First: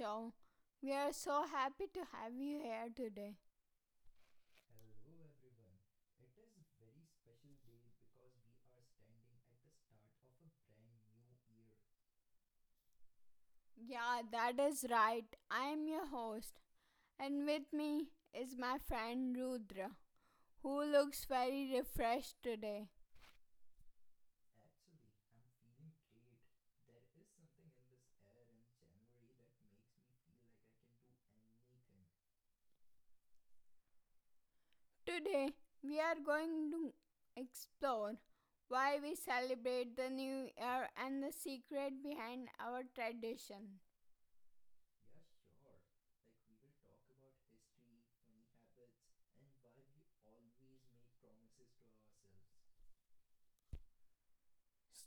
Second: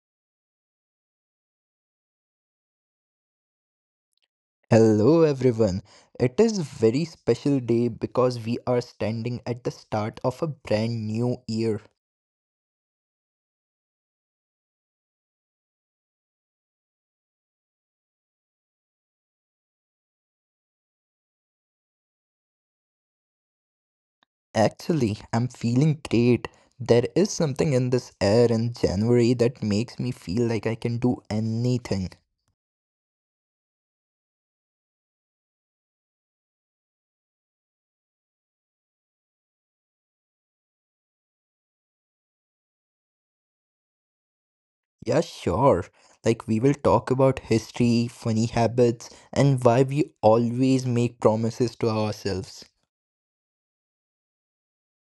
show. We are so happy to have you here today. Hello everyone. It is very special day because we are standing at the start of a brand new year. Yeah, that is right. I am your host, and with me is my friend Rudra, who looks very refreshed today. Actually, I'm feeling great. There is something in this air in January that makes me feel like I can do anything. Today, we are going to explore why we celebrate the new year and the secret behind our tradition. Yeah, sure. Like we will talk about history, funny habits, and why we always make promises to ourselves.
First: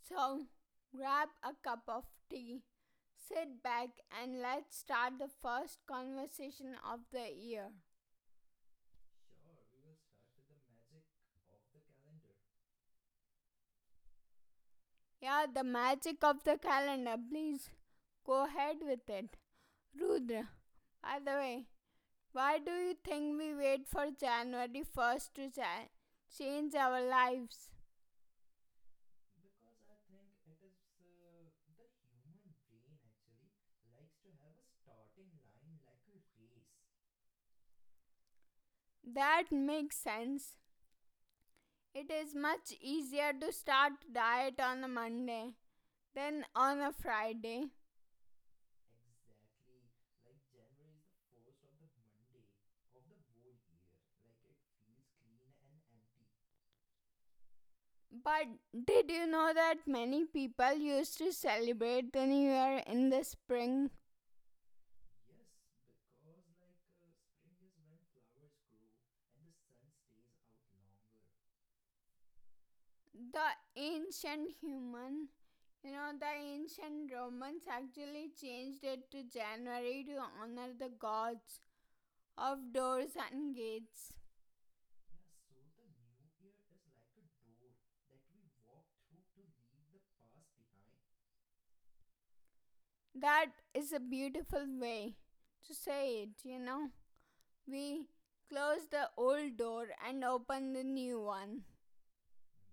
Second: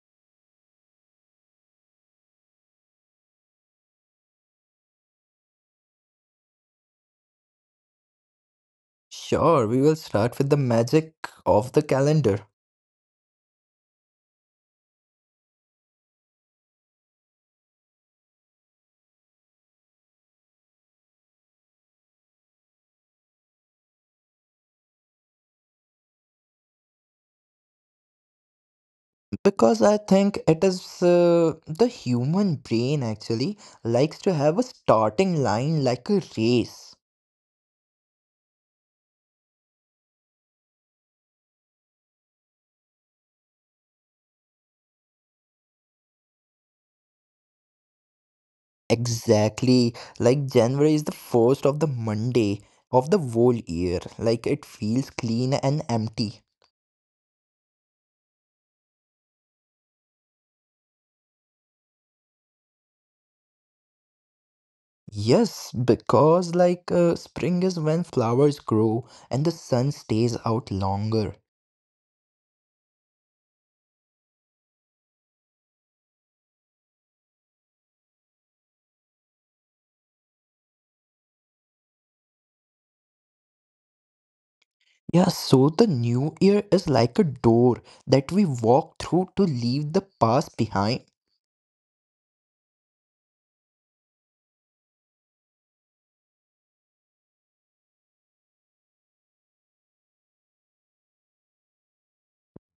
So, grab a cup of tea, sit back, and let's start the first conversation of the year. Sure, we will start with the magic of the calendar. Yeah, the magic of the calendar, please go ahead with it. Rudra, by the way, why do you think we wait for January 1st to change our lives? Because I think it is the human brain actually likes to have a starting line like a race. That makes sense. It is much easier to start diet on a Monday than on a Friday. Exactly. Like January is the first of the Monday of the whole year. Like it feels clean and empty. But did you know that many people used to celebrate the new year in the spring? Yes, because like spring is when flowers grow and the sun stays out longer. The ancient human, the ancient Romans actually changed it to January to honor the gods of doors and gates. Yeah, so the new year is like a door that we walk through to leave the past behind. That is a beautiful way to say it. We close the old door and open the new one.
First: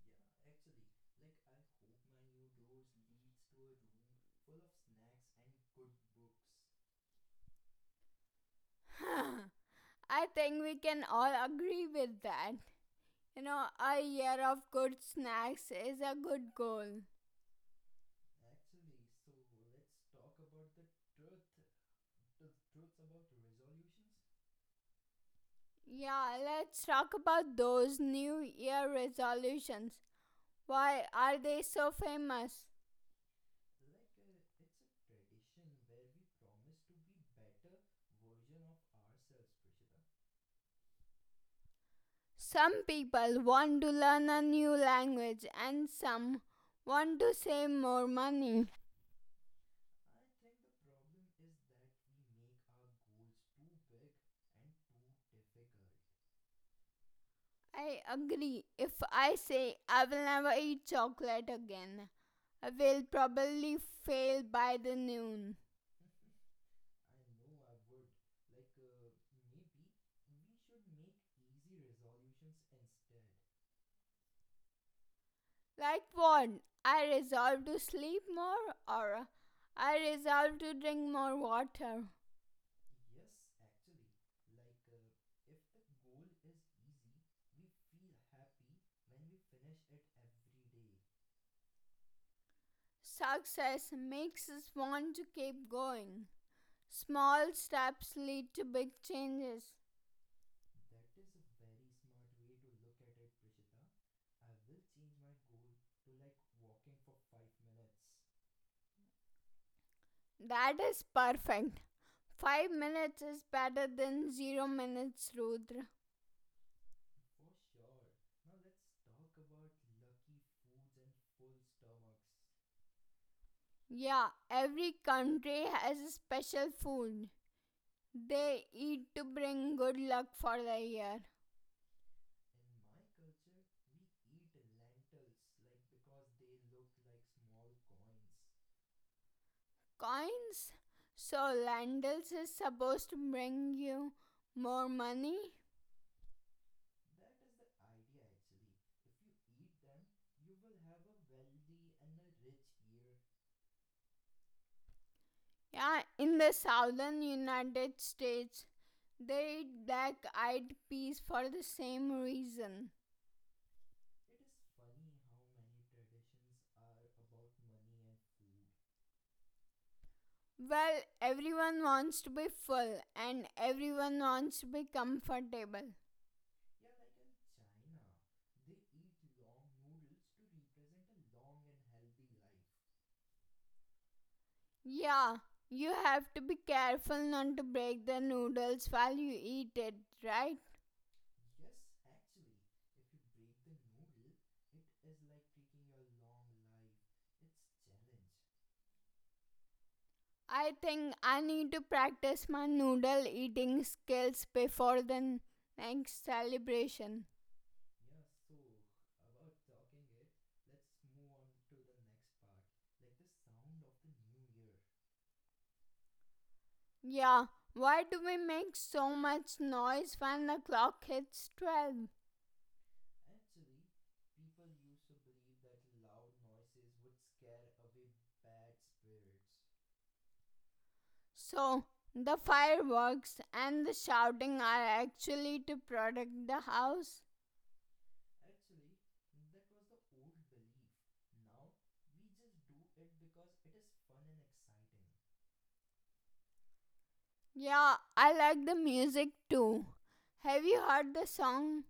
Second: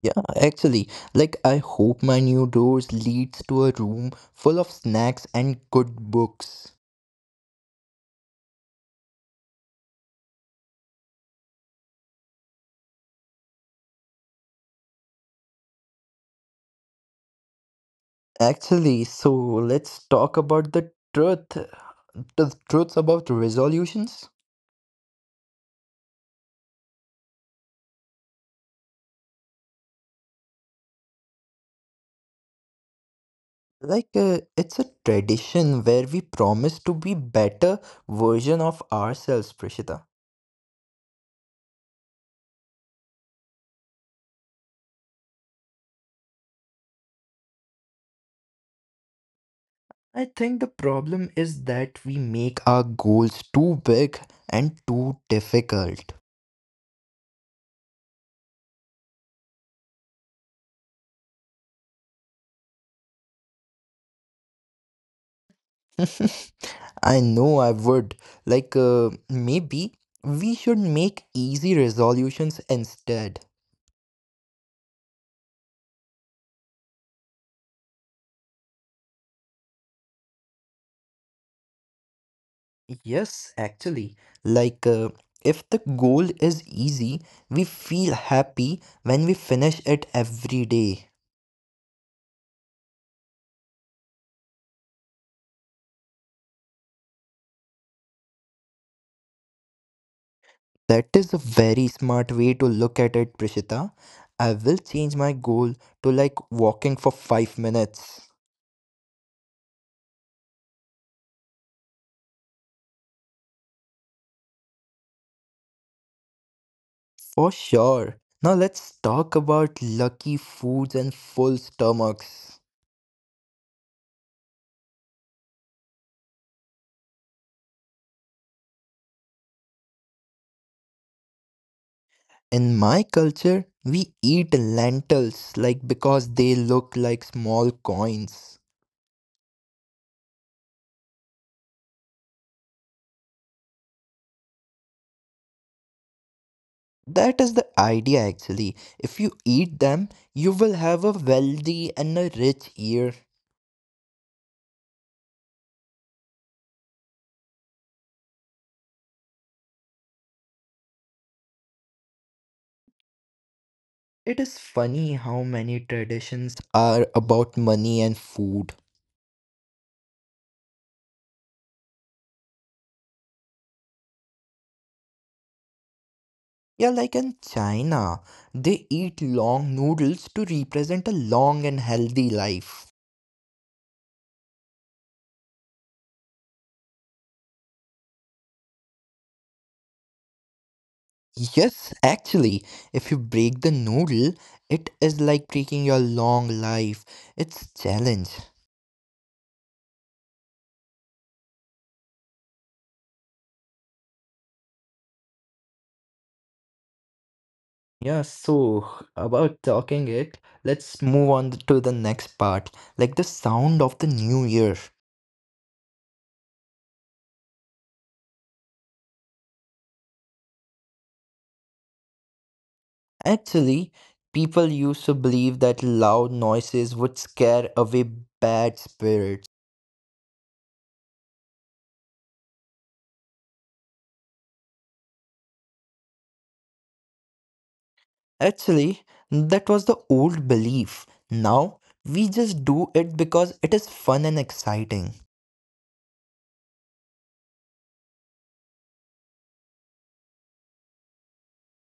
Yeah, actually, like I hope my new doors leads to a room full of snacks and good books. I think we can all agree with that. You know, a year of good snacks is a good goal. Actually, so let's talk about the truth, the truths about resolutions. Yeah, let's talk about those New Year resolutions. Why are they so famous? Like it's a tradition where we promise to be better version of ourselves, Prishita. Some people want to learn a new language and some want to save more money. I think the problem is that we make our goals too big and too difficult. I agree. If I say I will never eat chocolate again, I will probably fail by the noon. I know I would. Like, maybe we should make easy resolutions instead. Like what? I resolve to sleep more or I resolve to drink more water. Yes, actually. Like, if the goal is easy, we feel happy when we finish it every day. Success makes us want to keep going. Small steps lead to big changes. That is a very smart way to look at it, Prishita. I will change my goal to like walking for 5 minutes. That is perfect. 5 minutes is better than 0 minutes, Rudra. For sure. Now let's talk about lucky foods and full stomachs. Yeah, every country has a special food they eat to bring good luck for the year. In my culture, we eat lentils like because they look like small coins. Coins? So Landals is supposed to bring you more money? That is the idea actually. If you eat them, you will have a wealthy and a rich year. Yeah, in the southern United States, they eat black eyed peas for the same reason. It is funny how many traditions are about money and food. Well, everyone wants to be full and everyone wants to be comfortable. Yeah, like in China, they eat long noodles to represent a long and healthy life. Yeah, you have to be careful not to break the noodles while you eat it, right? Yes, actually, if you break the noodle, it is like breaking your long life. It's challenge. I think I need to practice my noodle eating skills before the next celebration. Yeah, so about talking it, let's move on to the next part, like the sound of the new year. Yeah, why do we make so much noise when the clock hits 12? Actually, people used to believe that loud noises would scare away bad spirits. So, the fireworks and the shouting are actually to protect the house. Actually, that was the old belief. Now, we just do it because it is fun and exciting. Yeah, I like the music too. Have you heard the song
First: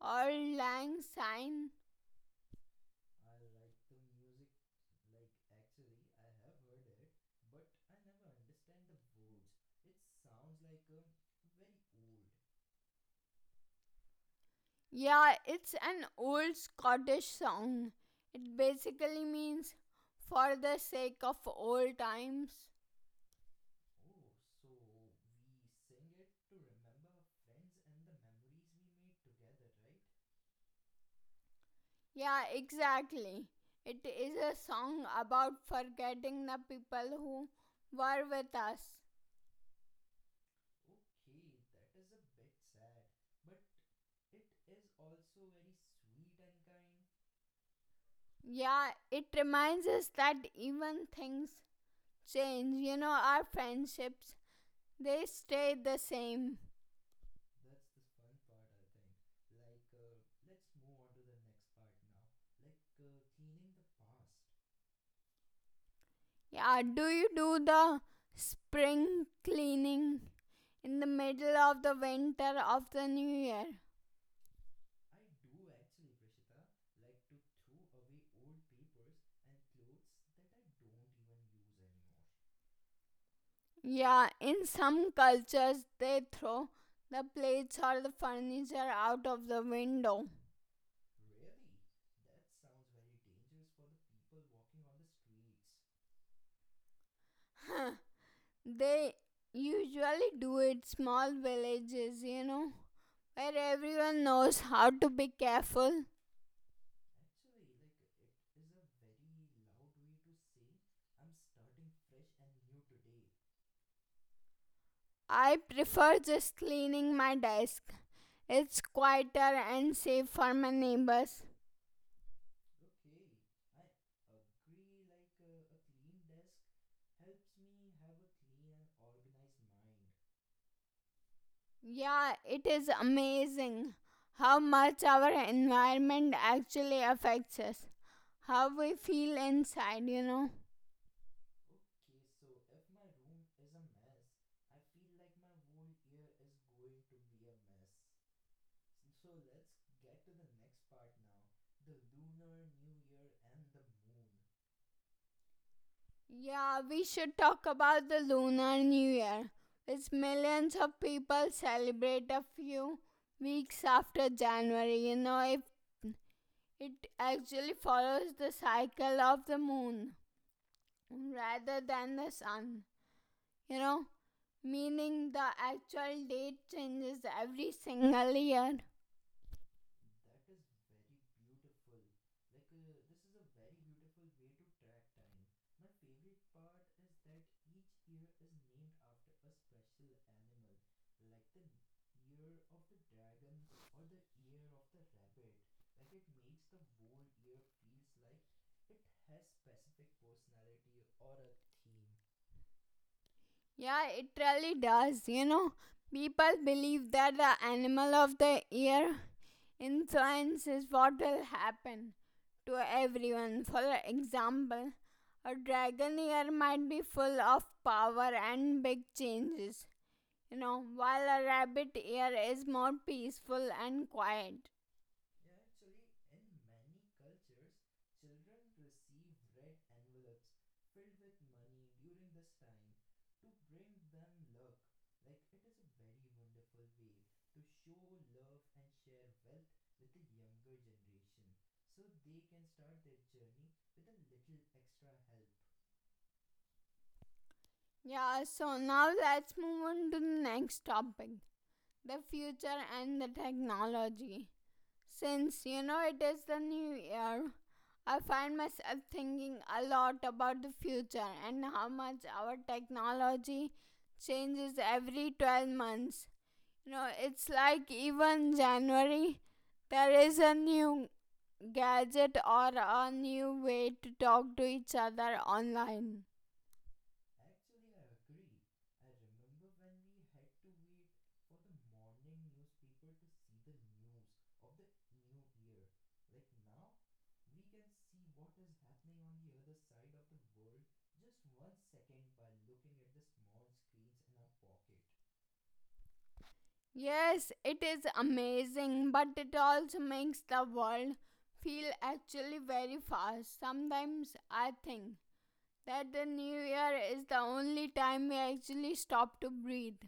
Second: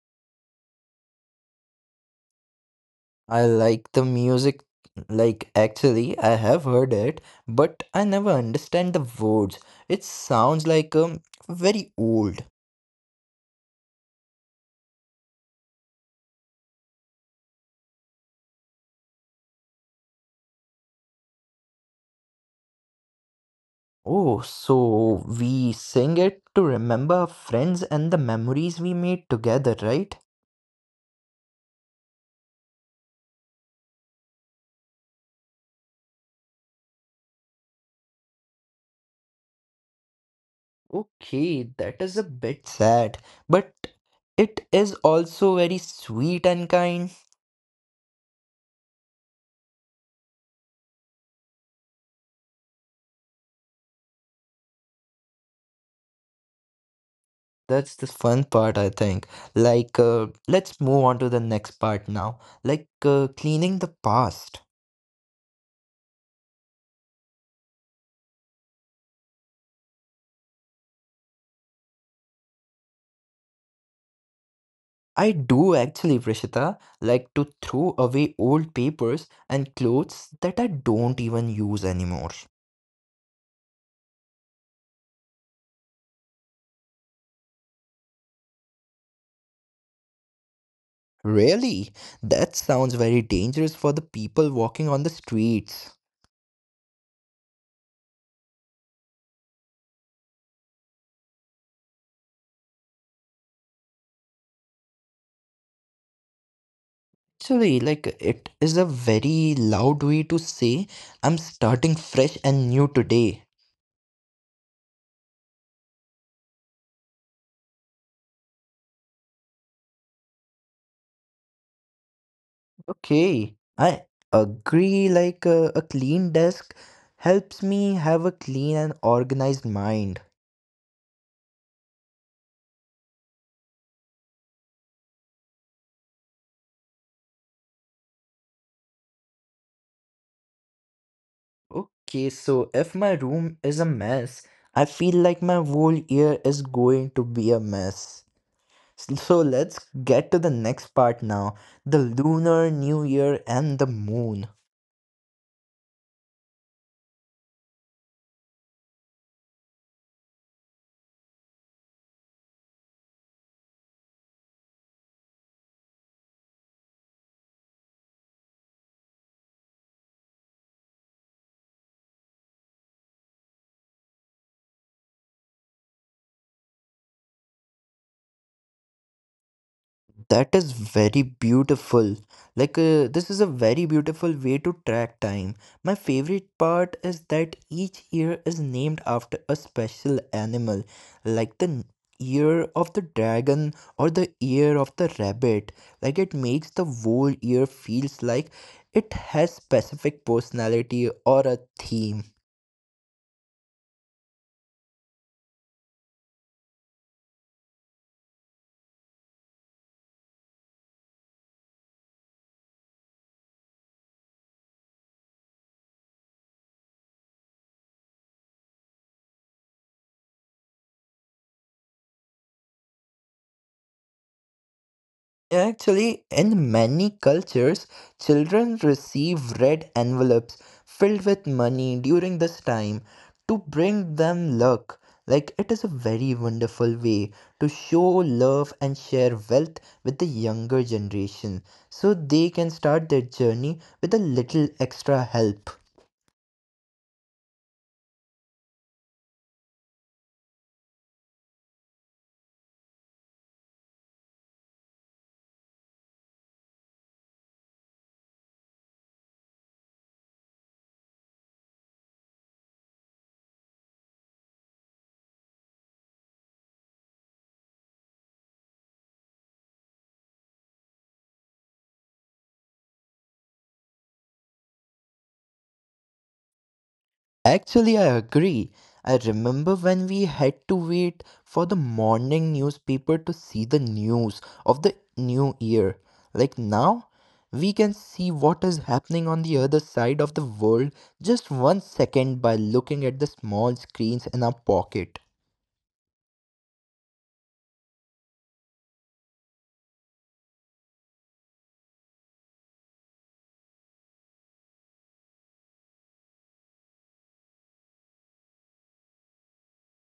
Auld Lang Syne? I like the music, like actually, I have heard it, but I never understand the words. It sounds like very old. Yeah, it's an old Scottish song. It basically means for the sake of old times. Oh, so we sing it to remember our friends and the memories we made together, right? Yeah, exactly. It is a song about forgetting the people who were with us. Okay, that is a bit sad, but it is also very sweet and kind. Yeah, it reminds us that even things change. You know, our friendships, they stay the same. That's the fun part, I think. Like, let's move on to the next part now. Like, cleaning the past. Yeah, do you do the spring cleaning in the middle of the winter of the new year? I do actually, Prishita, like to throw away old papers and clothes that I don't even use anymore. Yeah, in some cultures they throw the plates or the furniture out of the window. Really? That sounds very dangerous for the people walking on the streets. They usually do it small villages, where everyone knows how to be careful. Actually, like it is a very loud way to say I'm starting fresh and new today. I prefer just cleaning my desk. It's quieter and safe for my neighbors. Okay, I agree. Like a clean desk helps me have a clean and organized mind. Yeah, it is amazing how much our environment actually affects us, how we feel inside. Okay, so if my room is a mess, I feel like my whole year is going to be a mess. So let's get to the next part now, the lunar new year and the moon. Yeah, we should talk about the Lunar New Year, which millions of people celebrate a few weeks after January, if it actually follows the cycle of the moon rather than the sun, you know, meaning the actual date changes every single year. That is very beautiful. Like, this is a very beautiful way to track time. My favorite part is that each year is named after a special animal, like the year of the dragon or the year of the rabbit. Like, it makes the whole year feels like it has specific personality or a theme. Yeah, it really does. You know, people believe that the animal of the year influence is what will happen to everyone. For example, a dragon year might be full of power and big changes, while a rabbit year is more peaceful and quiet. Actually, in many cultures, children receive red envelopes filled with money during this time to bring them luck. Like, it is a very wonderful way to show love and share wealth with the younger generation so they can start their journey with a little extra help. Yeah, so now let's move on to the next topic, the future and the technology. Since you know it is the new year, I find myself thinking a lot about the future and how much our technology changes every 12 months. You know, it's like even January, there is a new gadget or a new way to talk to each other online. Actually, I agree. I remember when we had to wait for the morning newspaper to see the news of the new year. Like now, we can see what is happening on the other side of the world just one second by looking at the small screens in our pocket. Yes, it is amazing, but it also makes the world feel actually very fast. Sometimes I think that the new year is the only time we actually stop to breathe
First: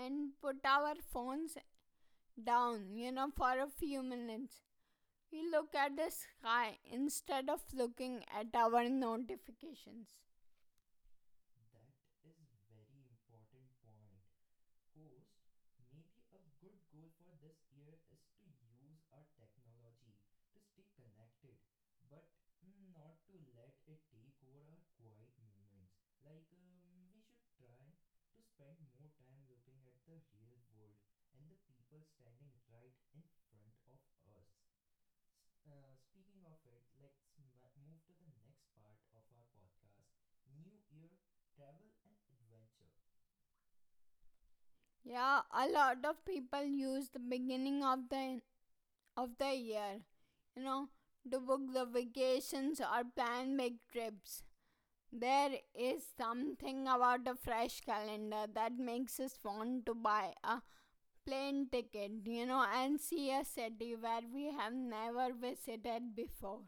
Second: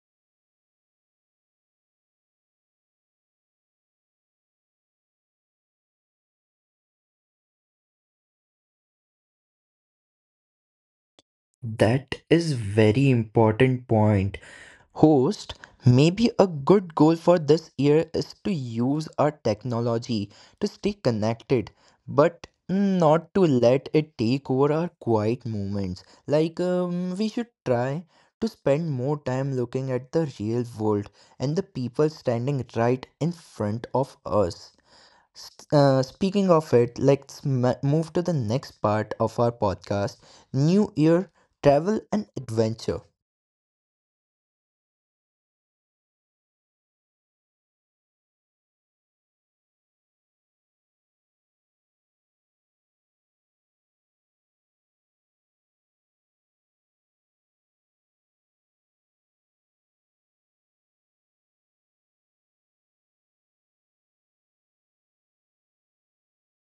and put our phones down, for a few minutes. We look at the sky instead of looking at our notifications. That is very important point. Host, maybe a good goal for this year is to use our technology to stay connected, but not to let it take over our quiet moments. Like, we should try to spend more time looking at the real world and the people standing right in front of us. S- Speaking of it, let's move to the next part of our podcast, New Year, Travel, and Adventure. Yeah, a lot of people use the beginning of the year, you know, to book the vacations or plan big trips. There is something about a fresh calendar that makes us want to buy a plane ticket, and see a city where we have never visited before.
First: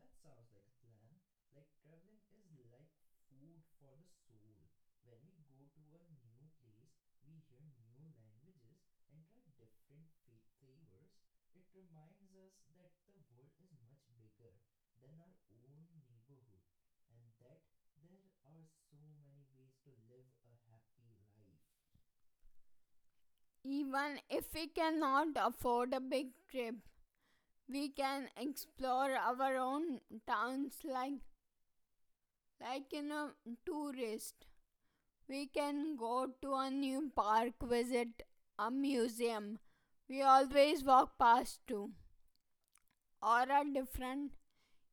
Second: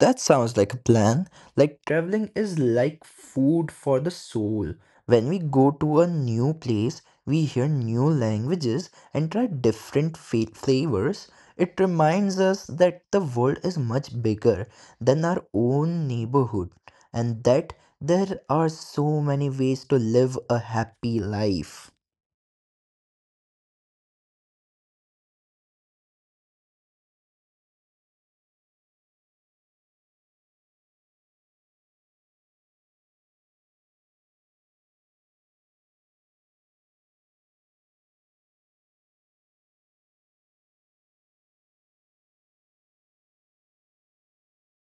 That sounds like a plan. Like traveling is like food for the soul. When we go to a new place, we hear new languages and try different flavors. It reminds us that the world is much bigger than our own neighborhood and that there are so many ways to live a happy life. Even if we cannot afford a big trip, we can explore our own towns like in a tourist. We can go to a new park, visit a museum we always walk past to, or a different,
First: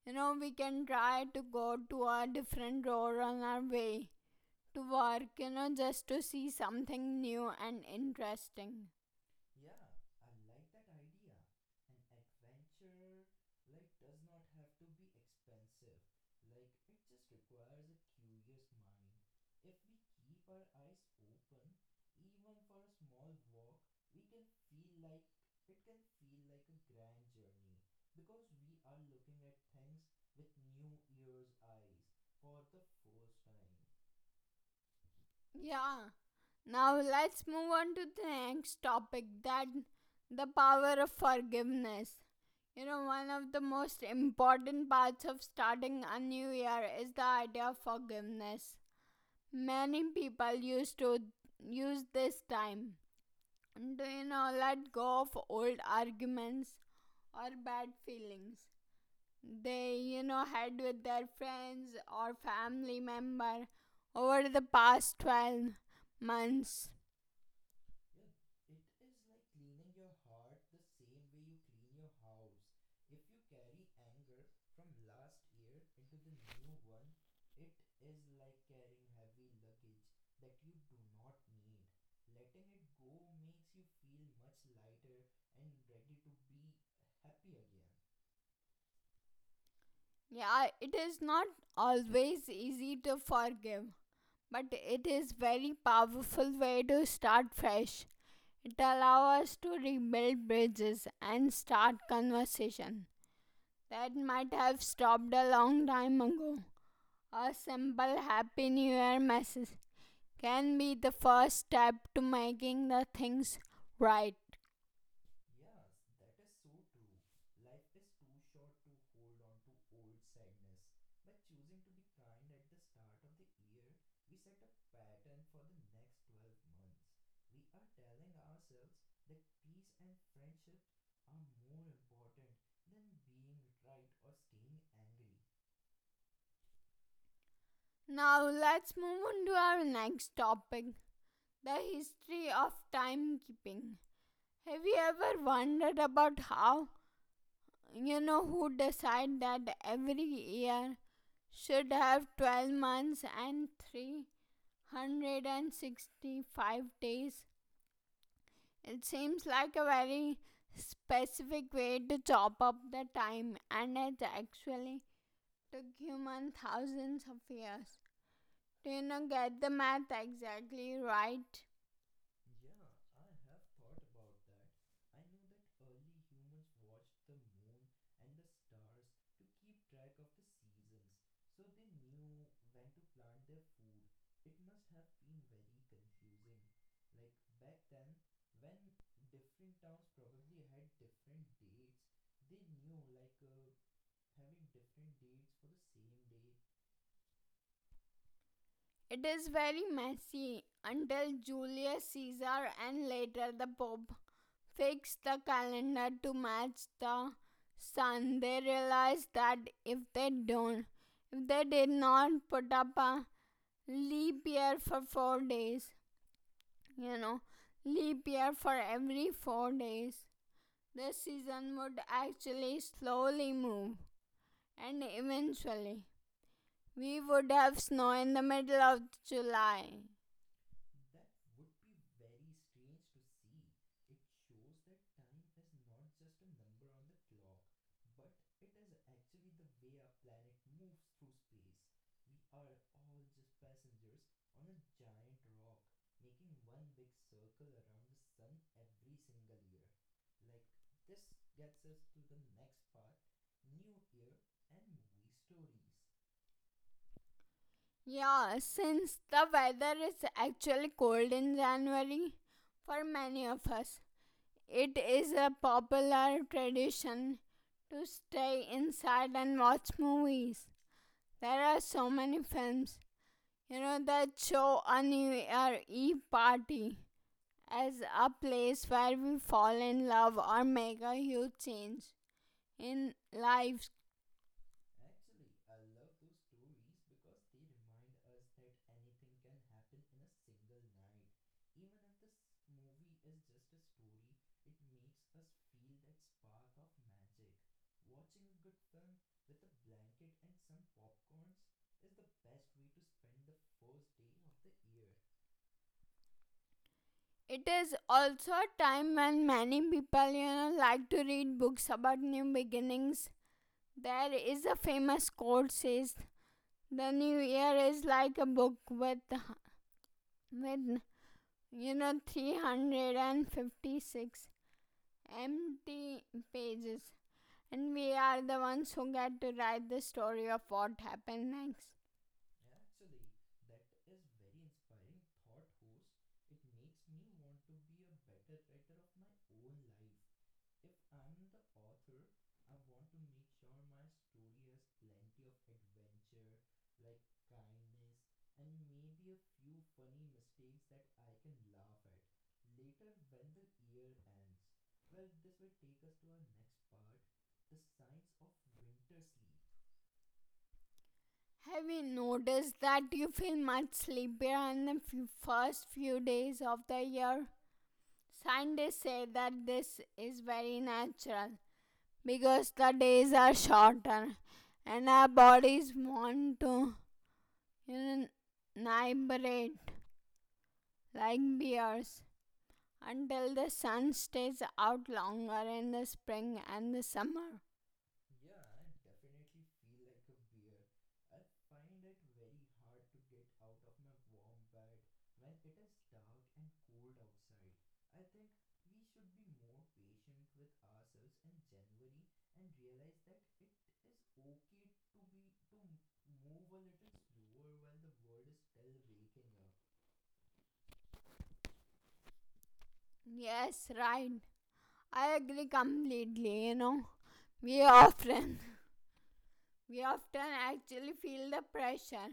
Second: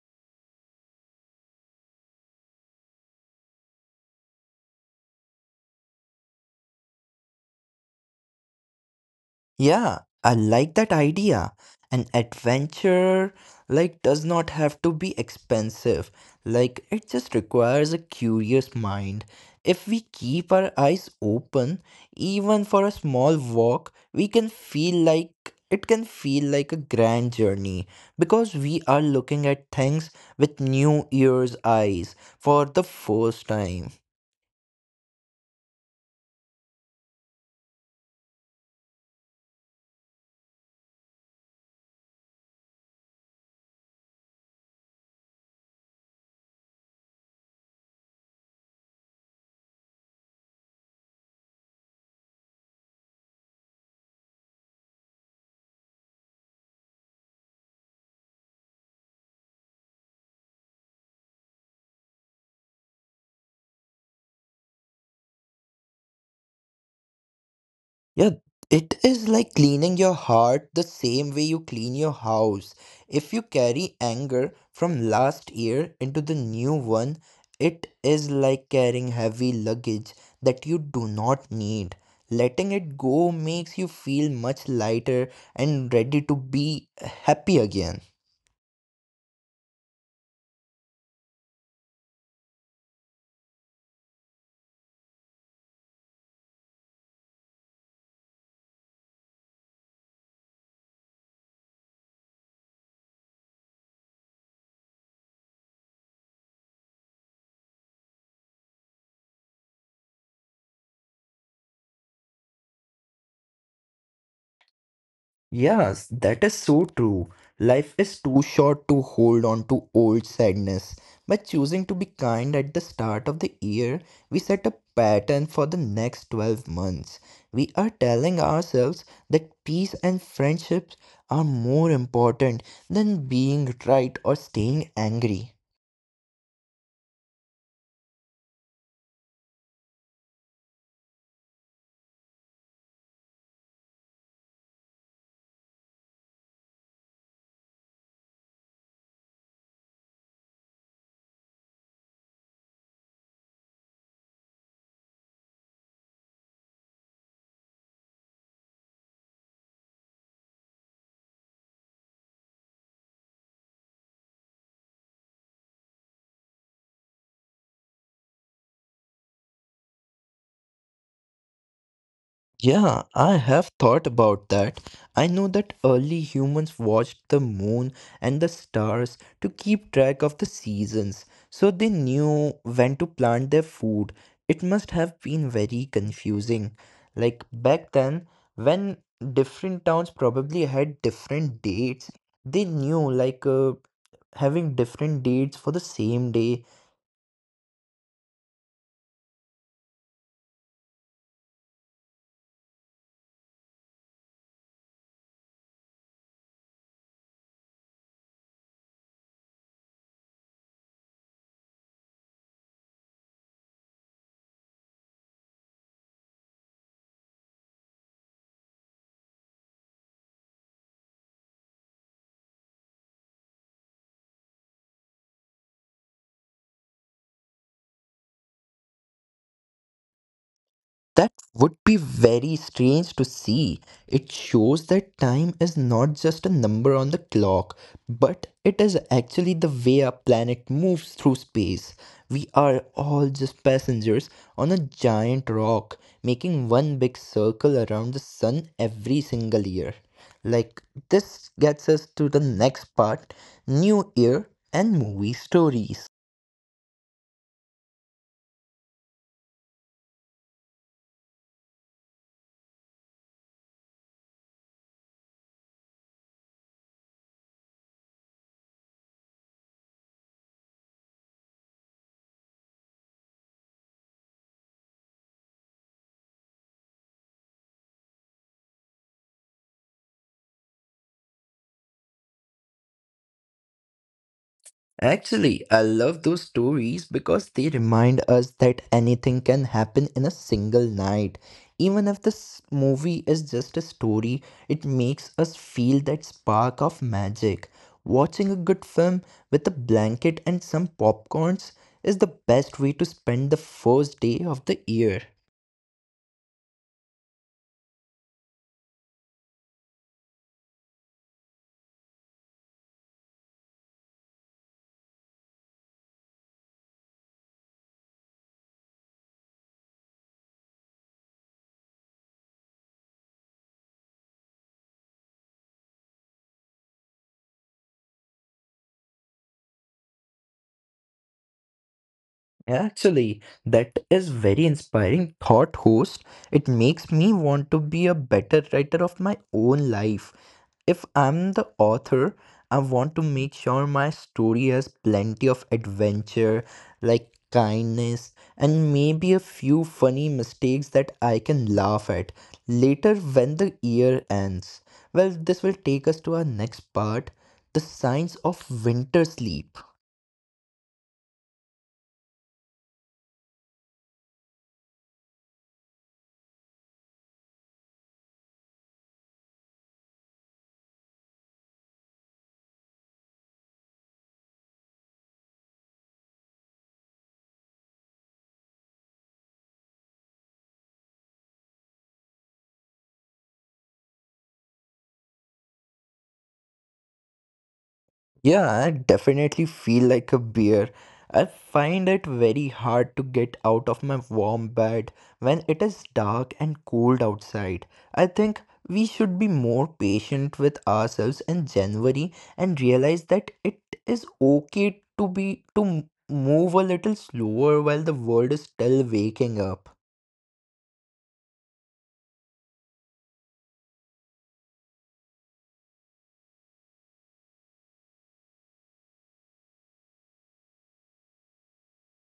you know, we can try to go to a different road on our way to work, you know, just to see something new and interesting. Yeah, I like that idea. An adventure like does not have to be expensive. Like it just requires a curious mind. If we keep our eyes open, even for a small walk, we can feel it can feel like a grand journey because we are looking at things with new ears eyes for the first time. Yeah, now let's move on to the next topic, that the power of forgiveness. You know, one of the most important parts of starting a new year is the idea of forgiveness. Many people used to use this time, do you know, let go of old arguments or bad feelings they, you know, had with their friends or family member over the past 12 months. Yeah, it is like cleaning your heart the same way you clean your house. If you carry anger from last year into the new one, it is like carrying heavy luggage that you do not need. Letting it go makes you feel much lighter and ready to be happy again. Yeah, it is not always easy to forgive, but it is very powerful way to start fresh. It allows us to rebuild bridges and start conversation that might have stopped a long time ago. A simple Happy New Year message can be the first step to making the things right. Yes, that is so true. Life is too short to hold on to old sadness. By choosing to be kind at the start of the year, we set a pattern for the next 12 months. We are telling ourselves that peace and friendships are more important than being right or staying angry. Now let's move on to our next topic, the history of timekeeping. Have you ever wondered about how, you know, who decide that every year should have 12 months and 365 days? It seems like a very specific way to chop up the time, and it actually took human thousands of years to, you know, get the math exactly right. Yeah, I have thought about that. I know that early humans watched the moon and the stars to keep track of the seasons, so they knew when to plant their food. It must have been very confusing. Like back then, when different towns probably had different dates, they knew like having different dates for the same day. It is very messy until Julius Caesar and later the Pope fixed the calendar to match the sun. They realized that if they don't, if they did not put up a leap year for four days, you know leap year for every 4 days, the season would actually slowly move and eventually we would have snow in the middle of July. That would be very strange to see. It shows that time is not just a number on the clock, but it is actually the way our planet moves through space. We are all just passengers on a giant rock, making one big circle around the sun every single year. Like, this gets us to the next part, new year and movie stories. Yeah, since the weather is actually cold in January for many of us, it is a popular tradition to stay inside and watch movies. There are so many films, you know, that show a New Year Eve party as a place where we fall in love or make a huge change in lives. Actually, I love those stories because they remind us that anything can happen in a single night. Even if this movie is just a story, it makes us feel that spark of magic. Watching a good film with a blanket and some popcorns is the best way to spend the first day of the year. It is also a time when many people, you know, like to read books about new beginnings. There is a famous quote says, "The new year is like a book with you know, 356 empty pages." And we are the ones who get to write the story of what happened next. Actually, that is very inspiring thought, host. It makes me want to be a better writer of my own life. If I'm the author, I want to make sure my story has plenty of adventure, like kindness, and maybe a few funny mistakes that I can laugh at later when the year ends. Well, this will take us to our next part, the signs of winter sleep. Have you noticed that you feel much sleepier in the first few days of the year? Scientists say that this is very natural because the days are shorter and our bodies want to unibrate like bears until the sun stays out longer in the spring and the summer. Yeah, I definitely feel like a bear. I find it very hard to get out of my warm bed when it is dark and cold outside. I think we should be more patient with ourselves in January and realize that it is okay to move a little slower while the world is still waking up. Yes, right. I agree completely, you know. We often we often actually feel the pressure,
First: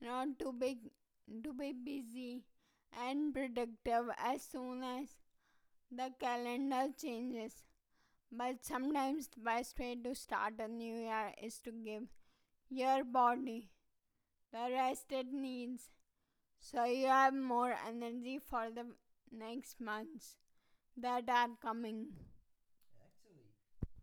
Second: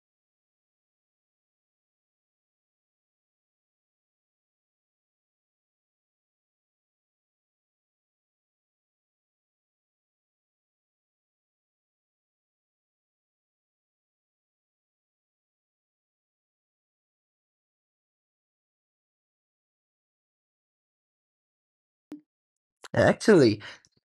you know, to be to be busy and productive as soon as the calendar changes. But sometimes the best way to start a new year is to give your body the rest it needs so you have more energy for the next months that are coming. Actually,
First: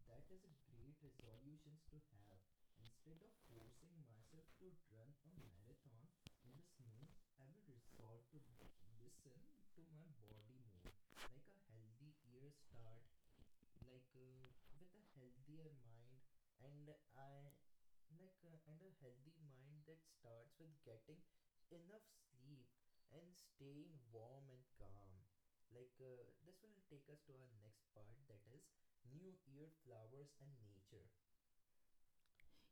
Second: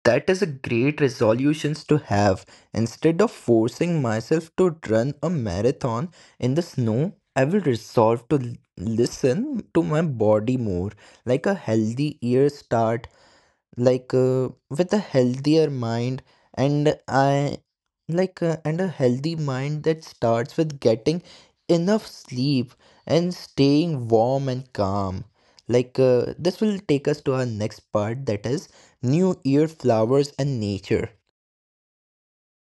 that is a great resolutions to have. Instead of forcing myself to run a marathon in the snow, I will resolve to listen to my body more, like a healthy ear start like with a healthier mind and I like and a healthy mind that starts with getting enough sleep and staying warm and calm. Like this will take us to our next part, that is new year flowers and nature.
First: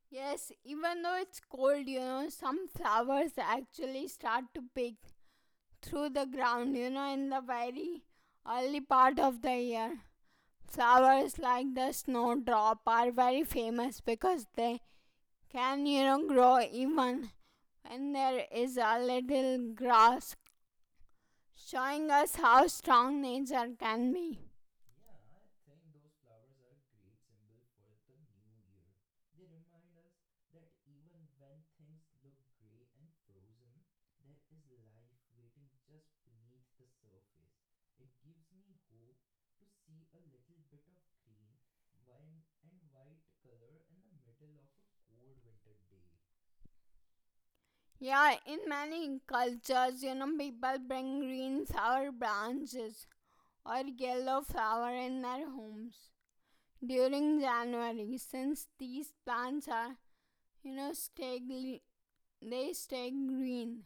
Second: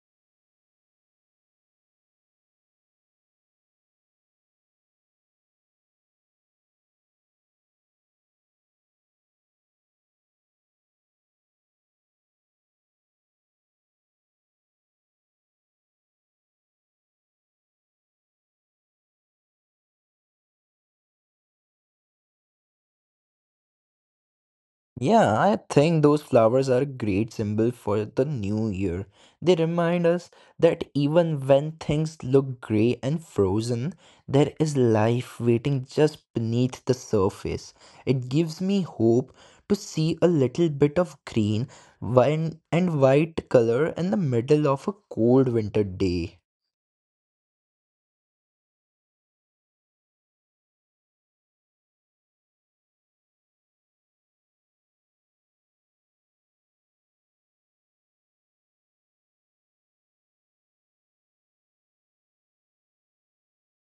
Yes, even though it's cold, some flowers actually start to peek through the ground, in the very early part of the year. Flowers like the snowdrop are very famous because they can, you know, grow even when there is a little grass, showing us how strong nature can be. Yeah, I think those flowers are a great symbol for the new year. They remind us that even when things look gray and frozen, there is life waiting just beneath the surface. It gives me hope to see a little bit of green wine and white color in the middle of a cold winter day. Yeah, in many cultures, people bring green flower branches or yellow flower in their homes during January since these plants are, you know, they stay green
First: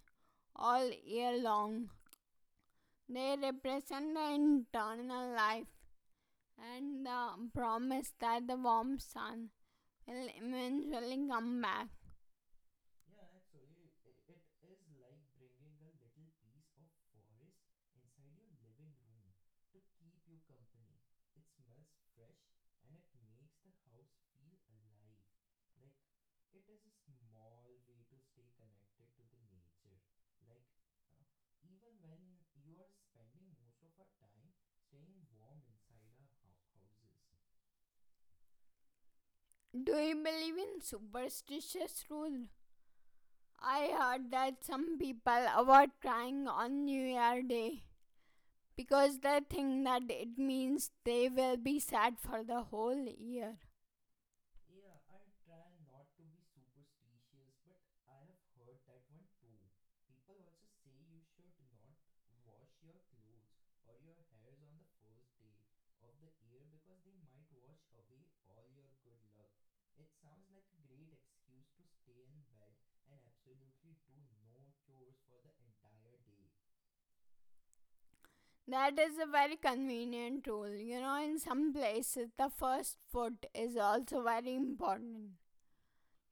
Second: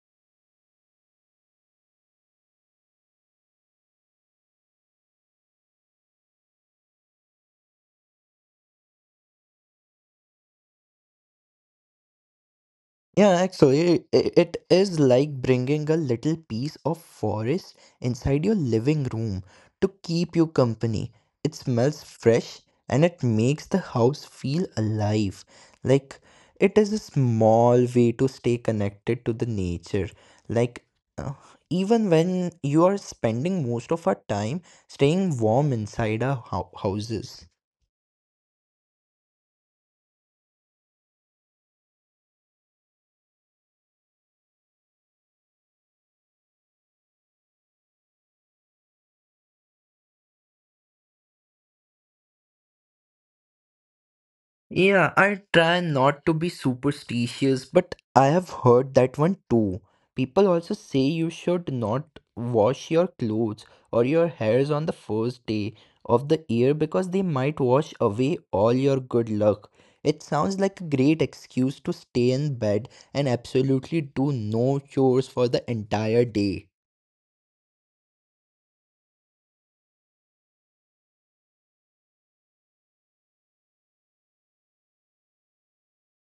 all year long. They represent the internal life and the promise that the warm sun will eventually come back. Yeah, actually, it is like bringing a little piece of forest inside your living room to keep you company. It smells fresh and it makes the house feel alive. Like it is a small way to stay connected to the nature. Like uh, even when you are spending most of our time staying warm inside our houses. Do you believe in superstitious rules? I heard that some people avoid crying on New Year Day because they think that it means they will be sad for the whole year. Yeah, I try not to be superstitious, but I have heard that one too. People also say you should not wash your clothes or your hairs on the first day of the year because they might wash away all your good luck. It sounds like a great excuse to stay in bed and absolutely do no chores for the entire day. That is a very convenient rule. You know, in some places, the first foot is also very important.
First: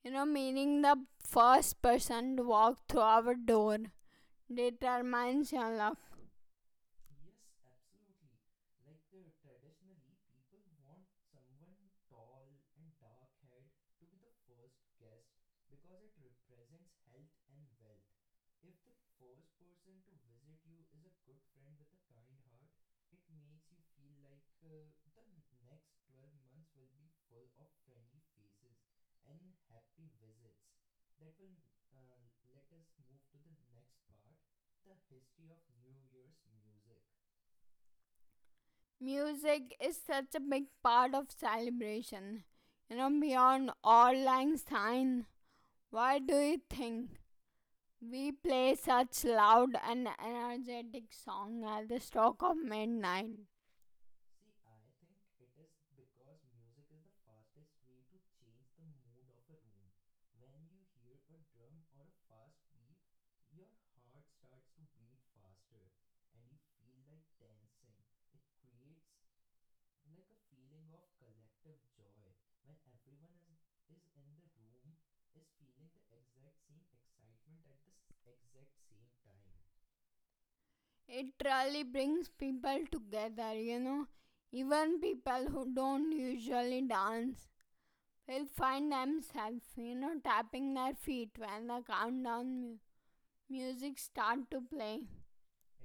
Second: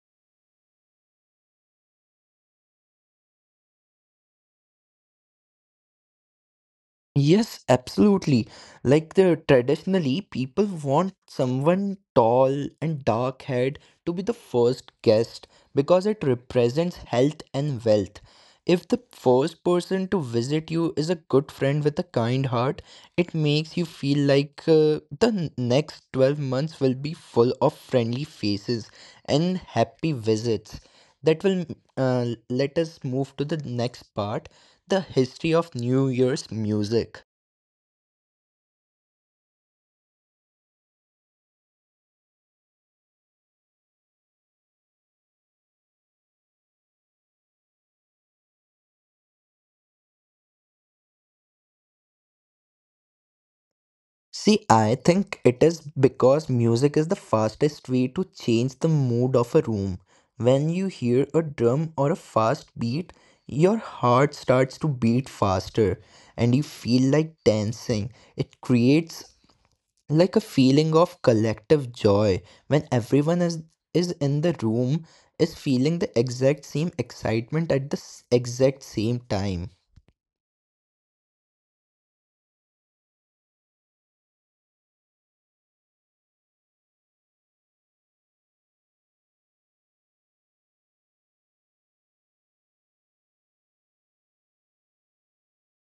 You know, meaning the first person to walk through our door determines your luck. Yes, absolutely. Like the traditionally, people want someone tall and dark haired to be the first guest because it represents health and wealth. If the first person to visit you is a good friend with a kind heart, it makes you feel like next 12 months will be full of friendly faces and happy visits. That will let us move to the next part the history of New Year's music? Music is such a big part of celebration. You know, beyond all lang syne, why do you think we play such loud and energetic song at the stroke of midnight? See, I think it is because music is the fastest way to change the mood of a room. When you hear a drum or a fast beat, your heart starts to beat faster and you feel like dancing. It creates like a feeling of collective joy when is in the room is feeling the exact same excitement at the exact same time. It really brings people together, you know. Even people who don't usually dance will find themselves, tapping their feet when the music start to play.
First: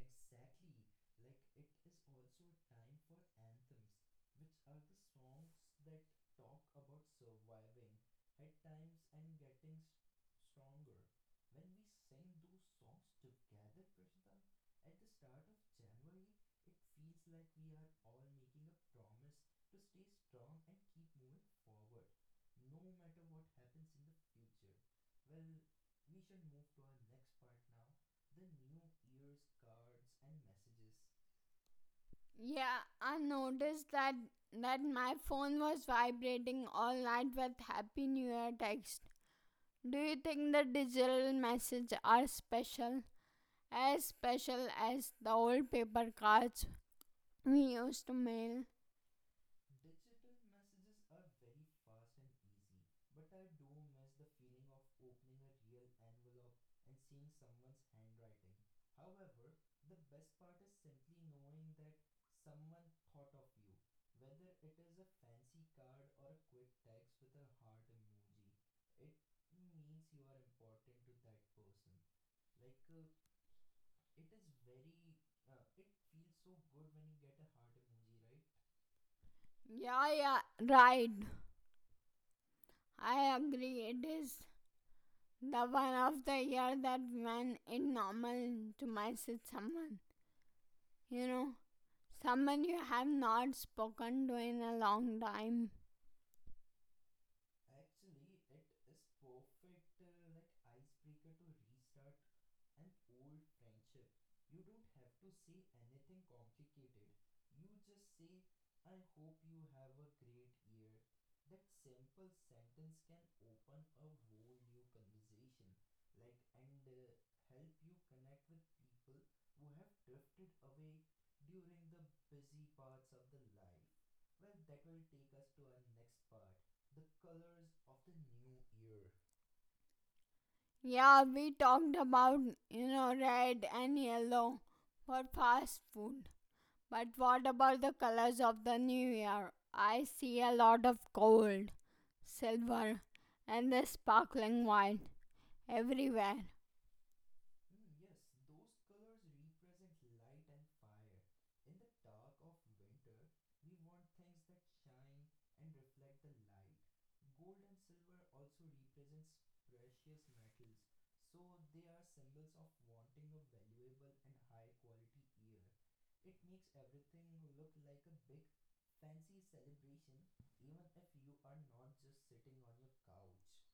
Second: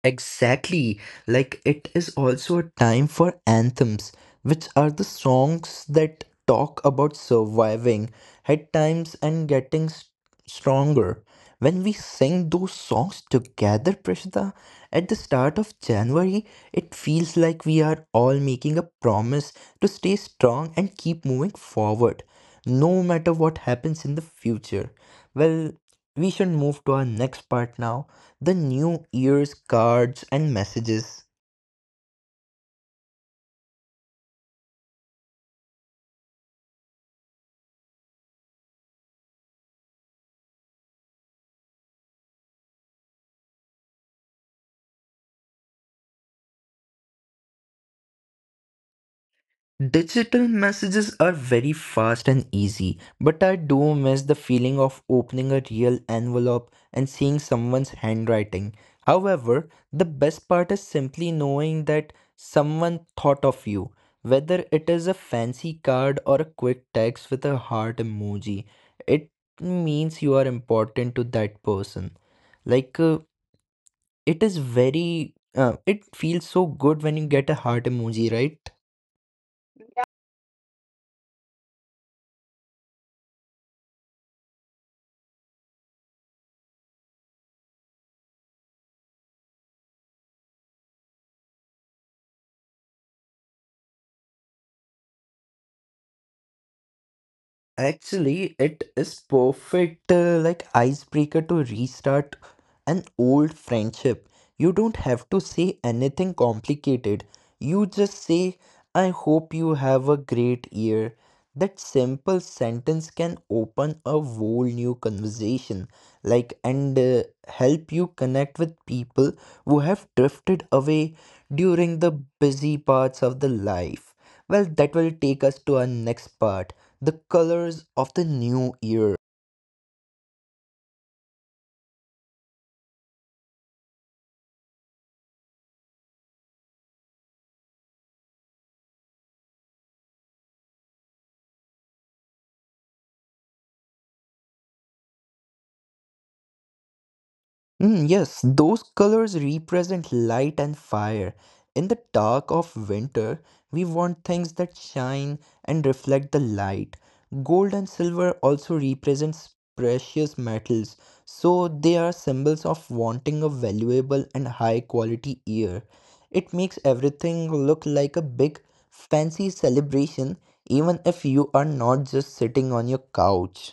Exactly. Like it is also a time for anthems, which are the songs that talk about surviving at times and getting stronger. When we sing those songs together, Prishita, at the start of January, it feels like we are all making a promise to stay strong and keep moving forward, no matter what happens in the future. Well, we should move to our next part now the new year's cards and messages. Yeah, I noticed that my phone was vibrating all night with Happy New Year texts. Do you think the digital messages are special? As special as the old paper cards we used to mail? Digital messages are very fast and easy, but I do miss the feeling of opening a real envelope and seeing someone's handwriting. However, the best part is simply knowing that someone thought of you, whether it is a fancy card or a quick text with a heart emoji. It means you are important to that person. Like, uh, It is very it feels so good when you get a heart emoji, right? Yeah, yeah, right. I agree. It is the one of the year that when it normal to message someone. You know, someone you have not spoken to in a long time. Actually, it is perfect like icebreaker to restart an old friendship. You don't have to say anything complicated. You just say, I hope you have a great year. That simple sentence can open a whole new conversation, like, and help you connect with people who have drifted away during the busy parts of the life. Well, that will take us to our next part the colors of the new year. Yeah, we talked about, you know, red and yellow for fast food. But what about the colors of the new year? I see a lot of gold, silver, and the sparkling white everywhere. Yes, those colors represent light and fire. In the dark of winter, we want things that shine and reflect the light. Gold and silver also represents precious metals, so they are symbols of wanting a valuable and high quality year. It makes everything look like a big fancy celebration even if you are not just sitting on your couch.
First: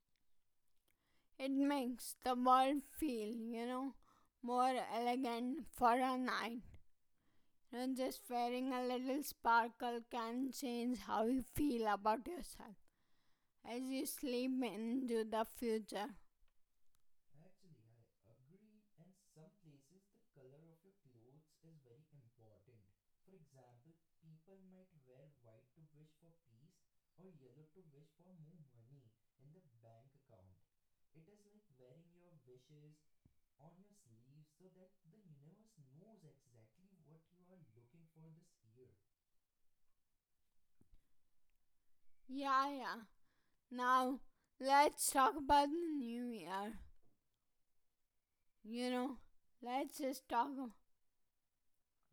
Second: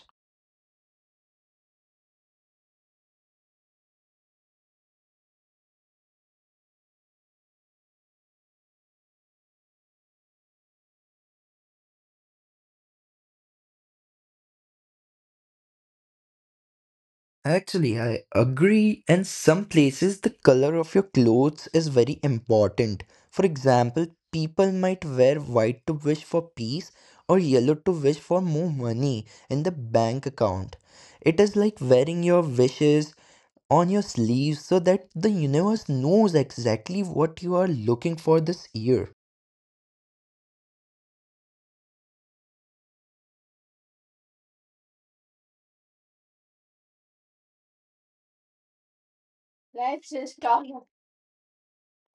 It makes the world feel, you know, more elegant for a night. And just wearing a little sparkle can change how you feel about yourself as you sleep into the future. Actually, I agree. And some places, the color of your clothes is very important. For example, people might wear white to wish for peace or yellow to wish for more money in the bank account. It is like wearing your wishes on your sleeve so that the universe knows exactly what you are looking for this year. Yeah, yeah. Now, let's talk about the new year. You know, let's Let's just just talk. talk.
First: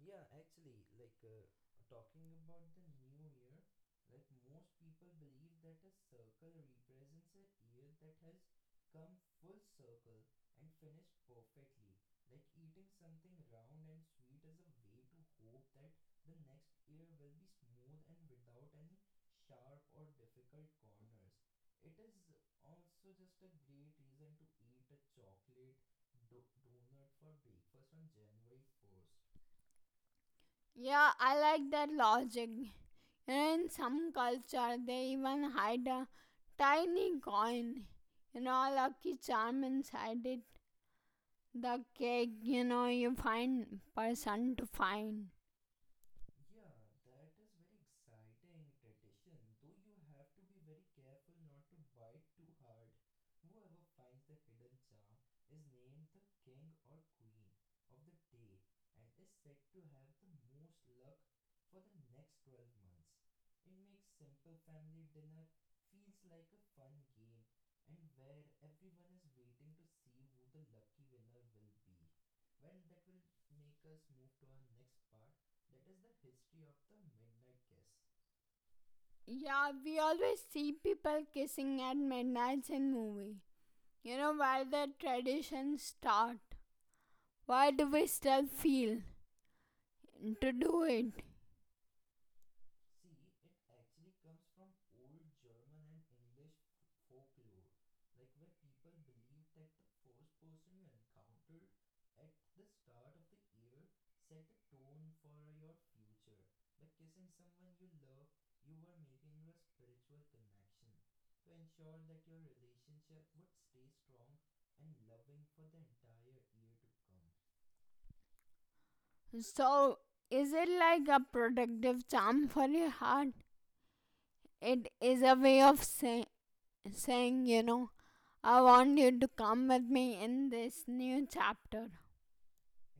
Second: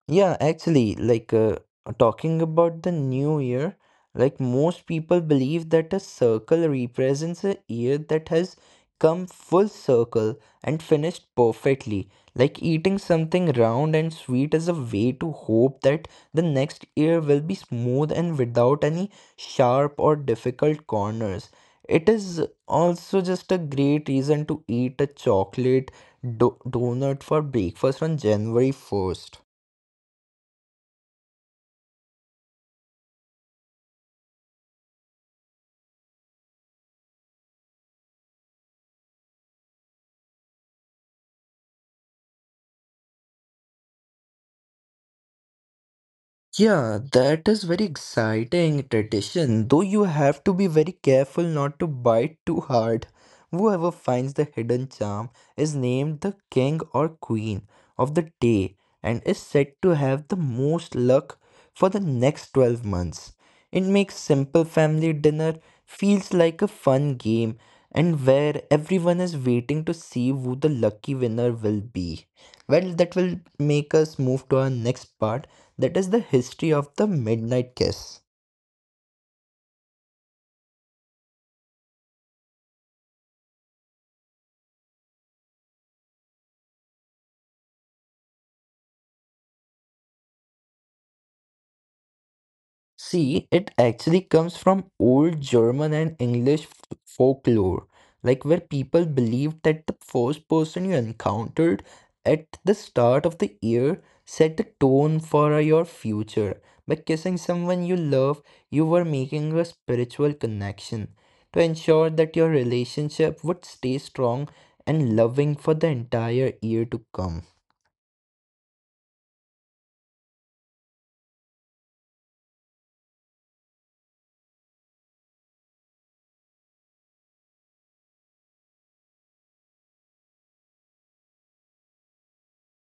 Yeah, actually, talking about the new year, like most people believe that a circle represents a year that has come full circle and finished perfectly. Like eating something round and sweet is a way to hope that the next year will be smooth and without any sharp or difficult corners. It is also just a great reason to eat a chocolate do donut for breakfast on January 1st. Yeah, I like that logic. You know, in some culture, they even hide a tiny coin. You know, lucky charm inside it. The cake, you know, you find person to find. Yeah, that is very exciting tradition, though you have to be very careful not to bite too hard. Whoever finds the hidden charm is named the king or queen of the day and is said to have the most luck for the next 12 months. It makes simple family dinner feels like a fun game and where everyone is waiting to see who the lucky winner will be. Well, that will make us move to our next part that is the history of the Midnight Kiss. Yeah, we always see people kissing at midnight in movie. You know where the traditions start. Why do we still feel to do it? See, it actually comes from old German and English folklore, like where people believed that the first person you encountered at the start of the year set the tone for your future. By kissing someone you love, you were making a spiritual connection to ensure that your relationship would stay strong and loving for the entire year to come. So, is it like a protective charm for your heart? It is a way of saying, you know, I want you to come with me in this new chapter.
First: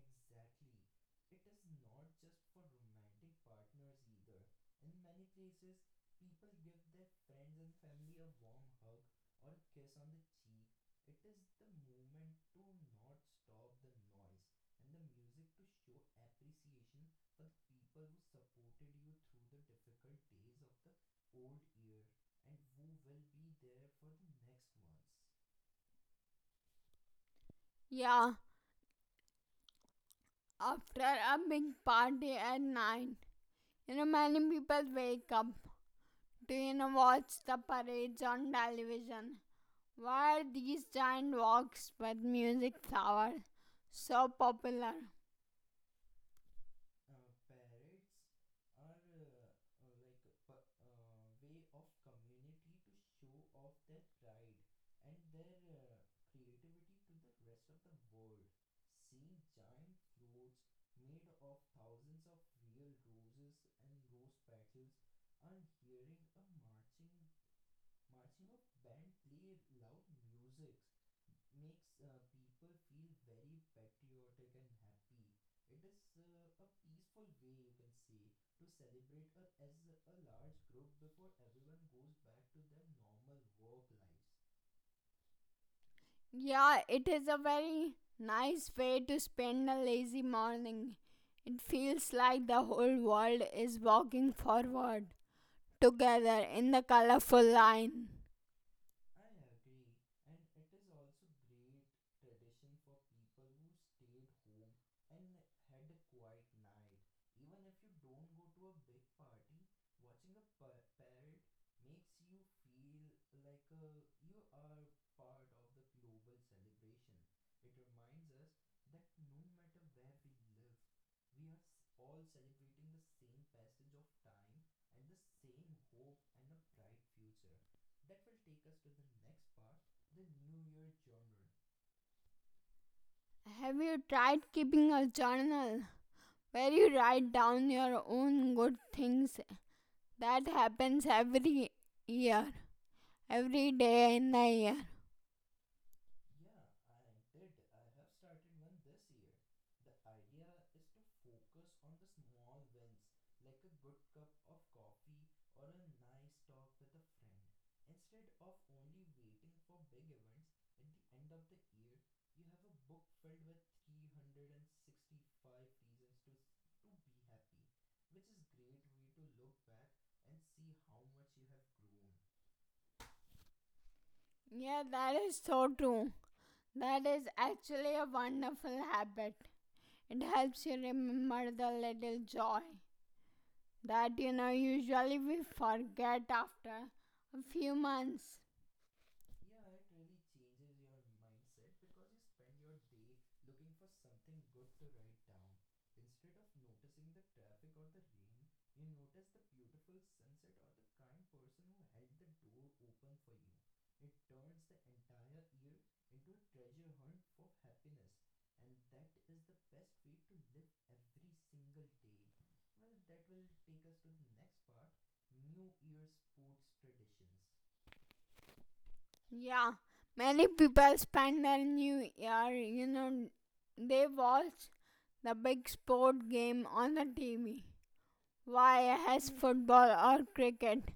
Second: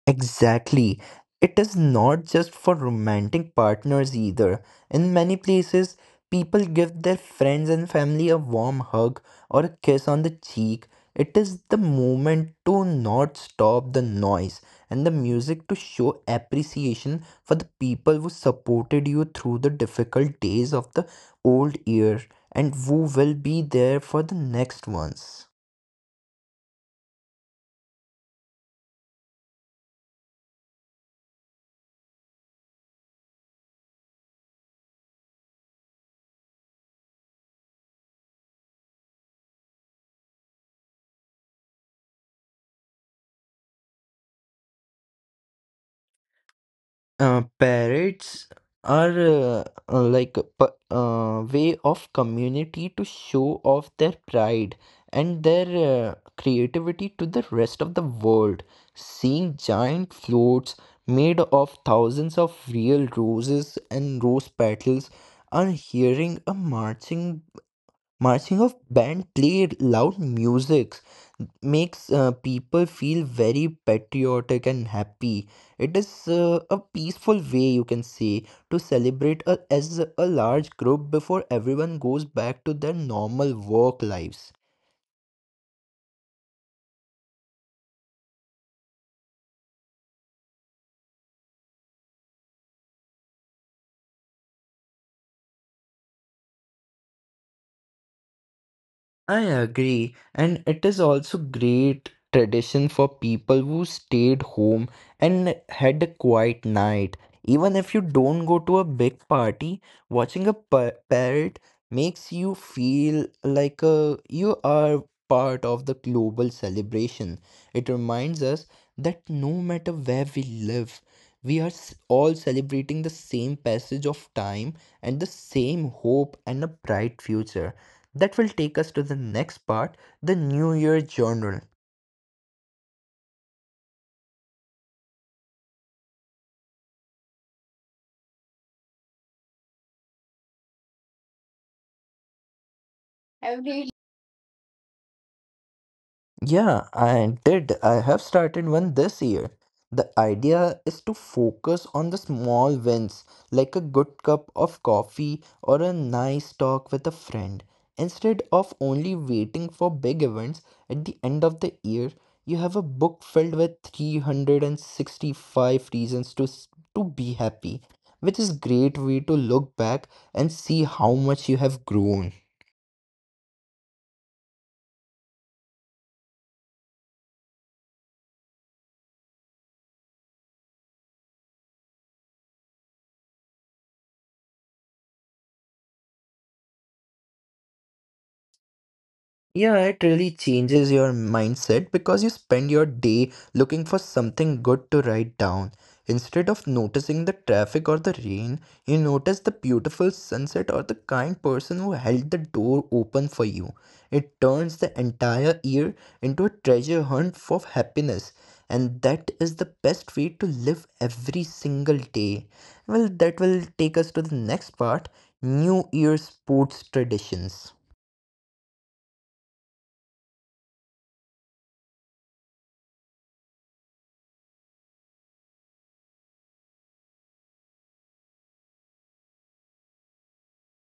Exactly. It is not just for romantic partners either. In many places, people give their friends and family a warm hug or a kiss on the cheek. It is the moment to not stop the noise and the music to show appreciation for the people who supported you through the difficult days of the old year and who will be there for the next ones. Yeah, after a big party at nine, you know, many people wake up to, you know, watch the parades on television. Why are these giant walks with music flowers so popular? Parrots are like a way of community to show off their pride and their creativity to the rest of the world. Seeing giant floats made of thousands of real roses and rose petals, and hearing a Marching of band play loud music makes people feel very patriotic and happy. It is a peaceful way you can say to celebrate a, as a large group before everyone goes back to their normal work lives. Yeah, it is a very nice way to spend a lazy morning. It feels like the whole world is walking forward together in the colorful line. I agree, and it is also great tradition for people who stayed home and had a quiet night. Even if you don't go to a big party, watching a parrot makes you feel like you are part of the global celebration. It reminds us that no matter where we live, we are all celebrating the same passage of time and the same hope and a bright future. That will take us to the next part the New Year journal. Have you tried keeping a journal where you write down your own good things? That happens every year, every day in the year. Yeah, I did. I have started one this year. The idea is to focus on the small wins, like a good cup of coffee or a nice talk with a friend. Instead of only waiting for big events, at the end of the year, you have a book filled with 365 reasons to be happy, which is great way to look back and see how much you have grown. Yeah, that is so true. That is actually a wonderful habit. It helps you remember the little joy that, you know, usually we forget after a few months. Yeah, it really changes your mindset because you spend your day looking for something good to write down. Instead of noticing the traffic or the rain, you notice the beautiful sunset or the kind person who held the door open for you. It turns the entire year into a treasure hunt for happiness, and that is the best way to live every single day. Well, that will take us to the next part New Year sports traditions. Yeah, many people spend their new year, you know, they watch the big sport game on the TV. Why has football or cricket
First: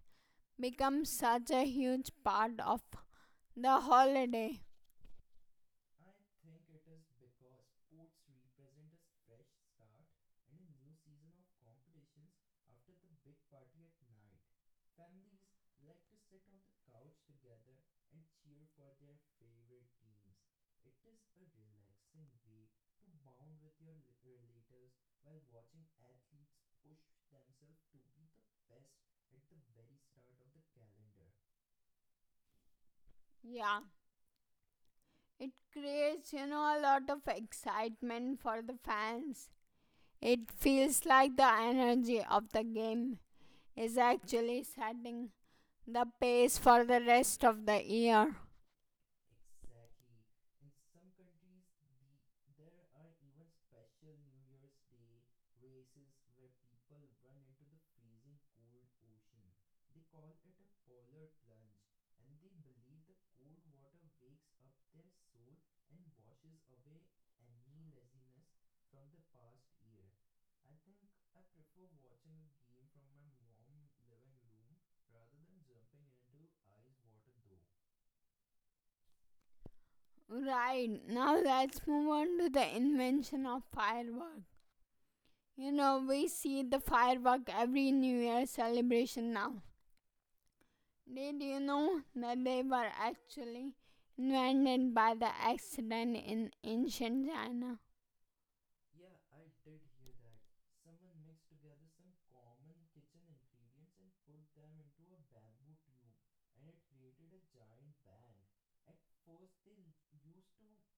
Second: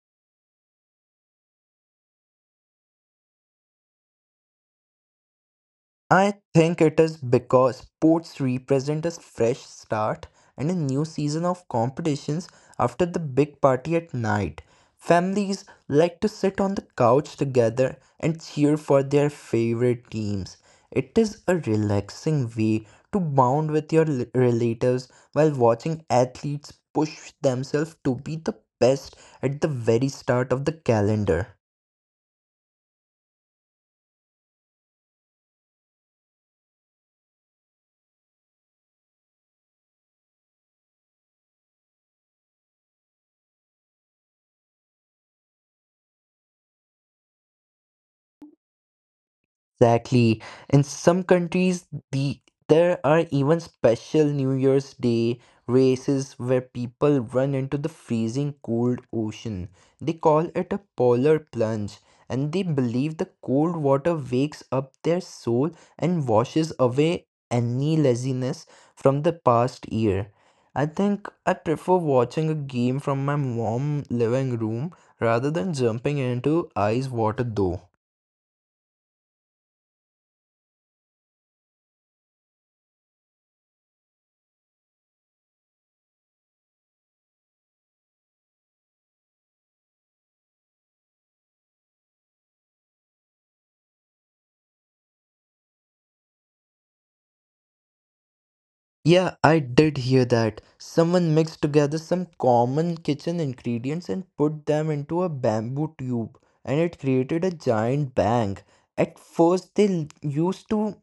become such a huge part of the holiday? I think it is because sports represent a fresh start and a new season of competitions after the big party at night. Families like to sit on the couch together and cheer for their favorite teams. It is a relaxing way to bond with your relatives while watching athletes push themselves to be the best at the very start of the calendar. Yeah, it creates, you know, a lot of excitement for the fans. It feels like the energy of the game is actually setting the pace for the rest of the year. Exactly. In some countries, there are even special New Year's Day races where people run into the freezing cold ocean. They call it a polar plunge, and they believe the cold water wakes up their soul and washes away any laziness from the past year. I think I prefer watching a game from my mom living room rather than jumping into ice water though. Right, now let's move on to the invention of firework. You know, we see the firework every New Year celebration now. Did you know that they were actually invented by the accident in ancient China? Yeah, I did hear that. Someone mixed together some common kitchen ingredients and put them into a bamboo tube, and it created a giant bang. At first, they used to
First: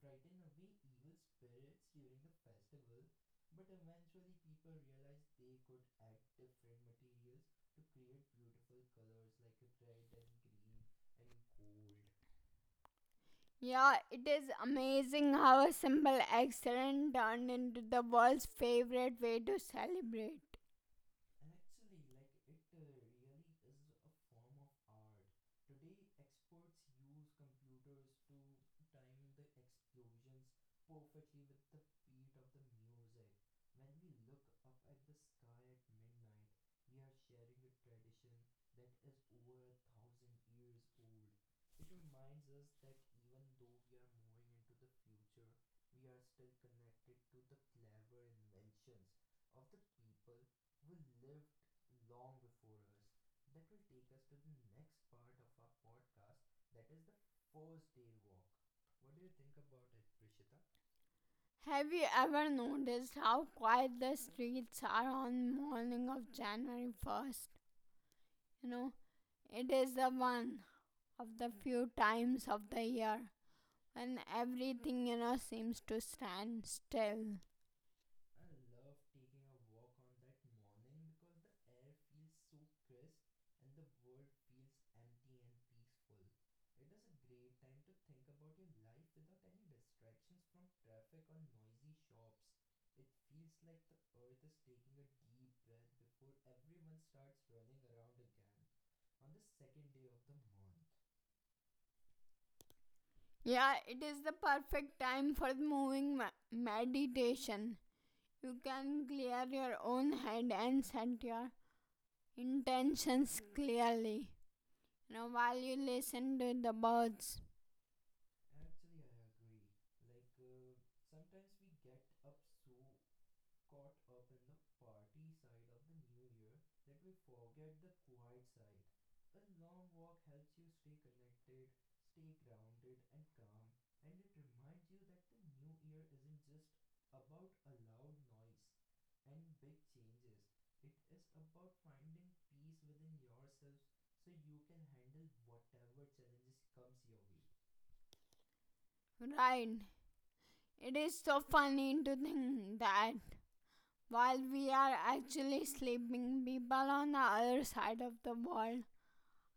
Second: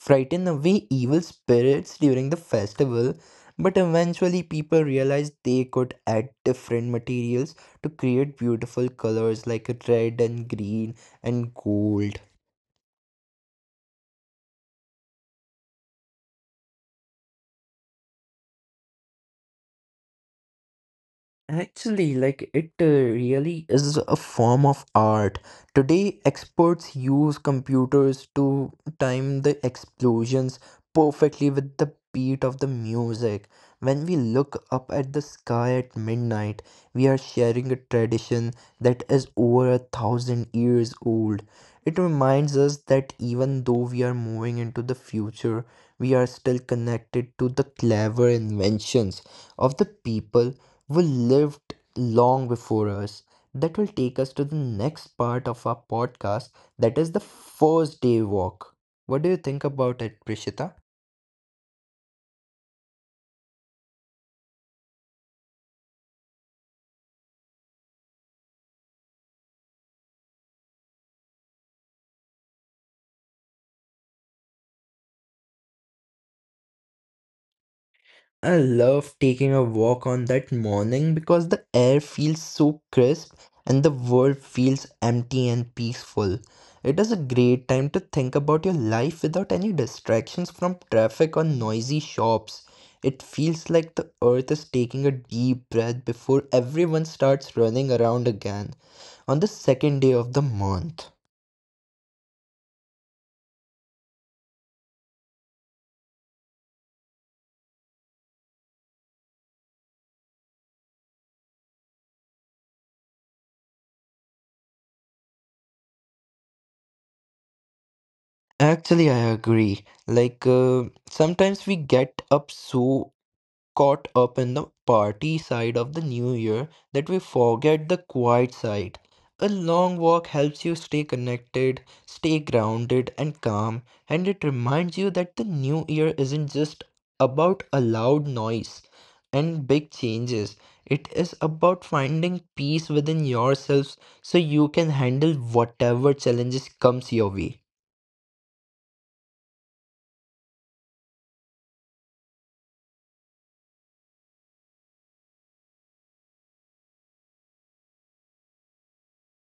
frighten away evil spirits during the festival, but eventually, people realized they could add different materials to create beautiful colors like red and green and gold. Yeah, it is amazing how a simple accident turned into the world's favorite way to celebrate. Actually, like it really is a form of art. Today, experts use computers to time the explosions perfectly with the beat of the music. When we look up at the sky at midnight, we are sharing a tradition that is over a thousand years old. It reminds us that even though we are moving into the future, we are still connected to the clever inventions of the people who lived long before us. That will take us to the next part of our podcast, that is the first day walk. What do you think about it, Prishita? Have you ever noticed how quiet the streets are on the morning of January 1st? You know, it is the one of the few times of the year when everything, you know, seems to stand still. I love taking a walk on that morning because the air feels so crisp and the world feels empty and peaceful. It is a great time to think about your life without any distractions from traffic or noisy shops. It feels like the earth is taking a deep breath before everyone starts running around again on the second day of the month. Yeah, it is the perfect time for the meditation. You can clear your own head and set your intentions clearly. You know, while you listen to the birds, Actually, I agree. Sometimes we get up so caught up in the party side of the new year that we forget the quiet side. A long walk helps you stay connected, stay grounded and calm, and it reminds you that the new year isn't just about a loud noise and big changes. It is about finding peace within yourselves so you can handle whatever challenges comes your way. right? It is so funny to think that while we are actually sleeping, people on the other side of the world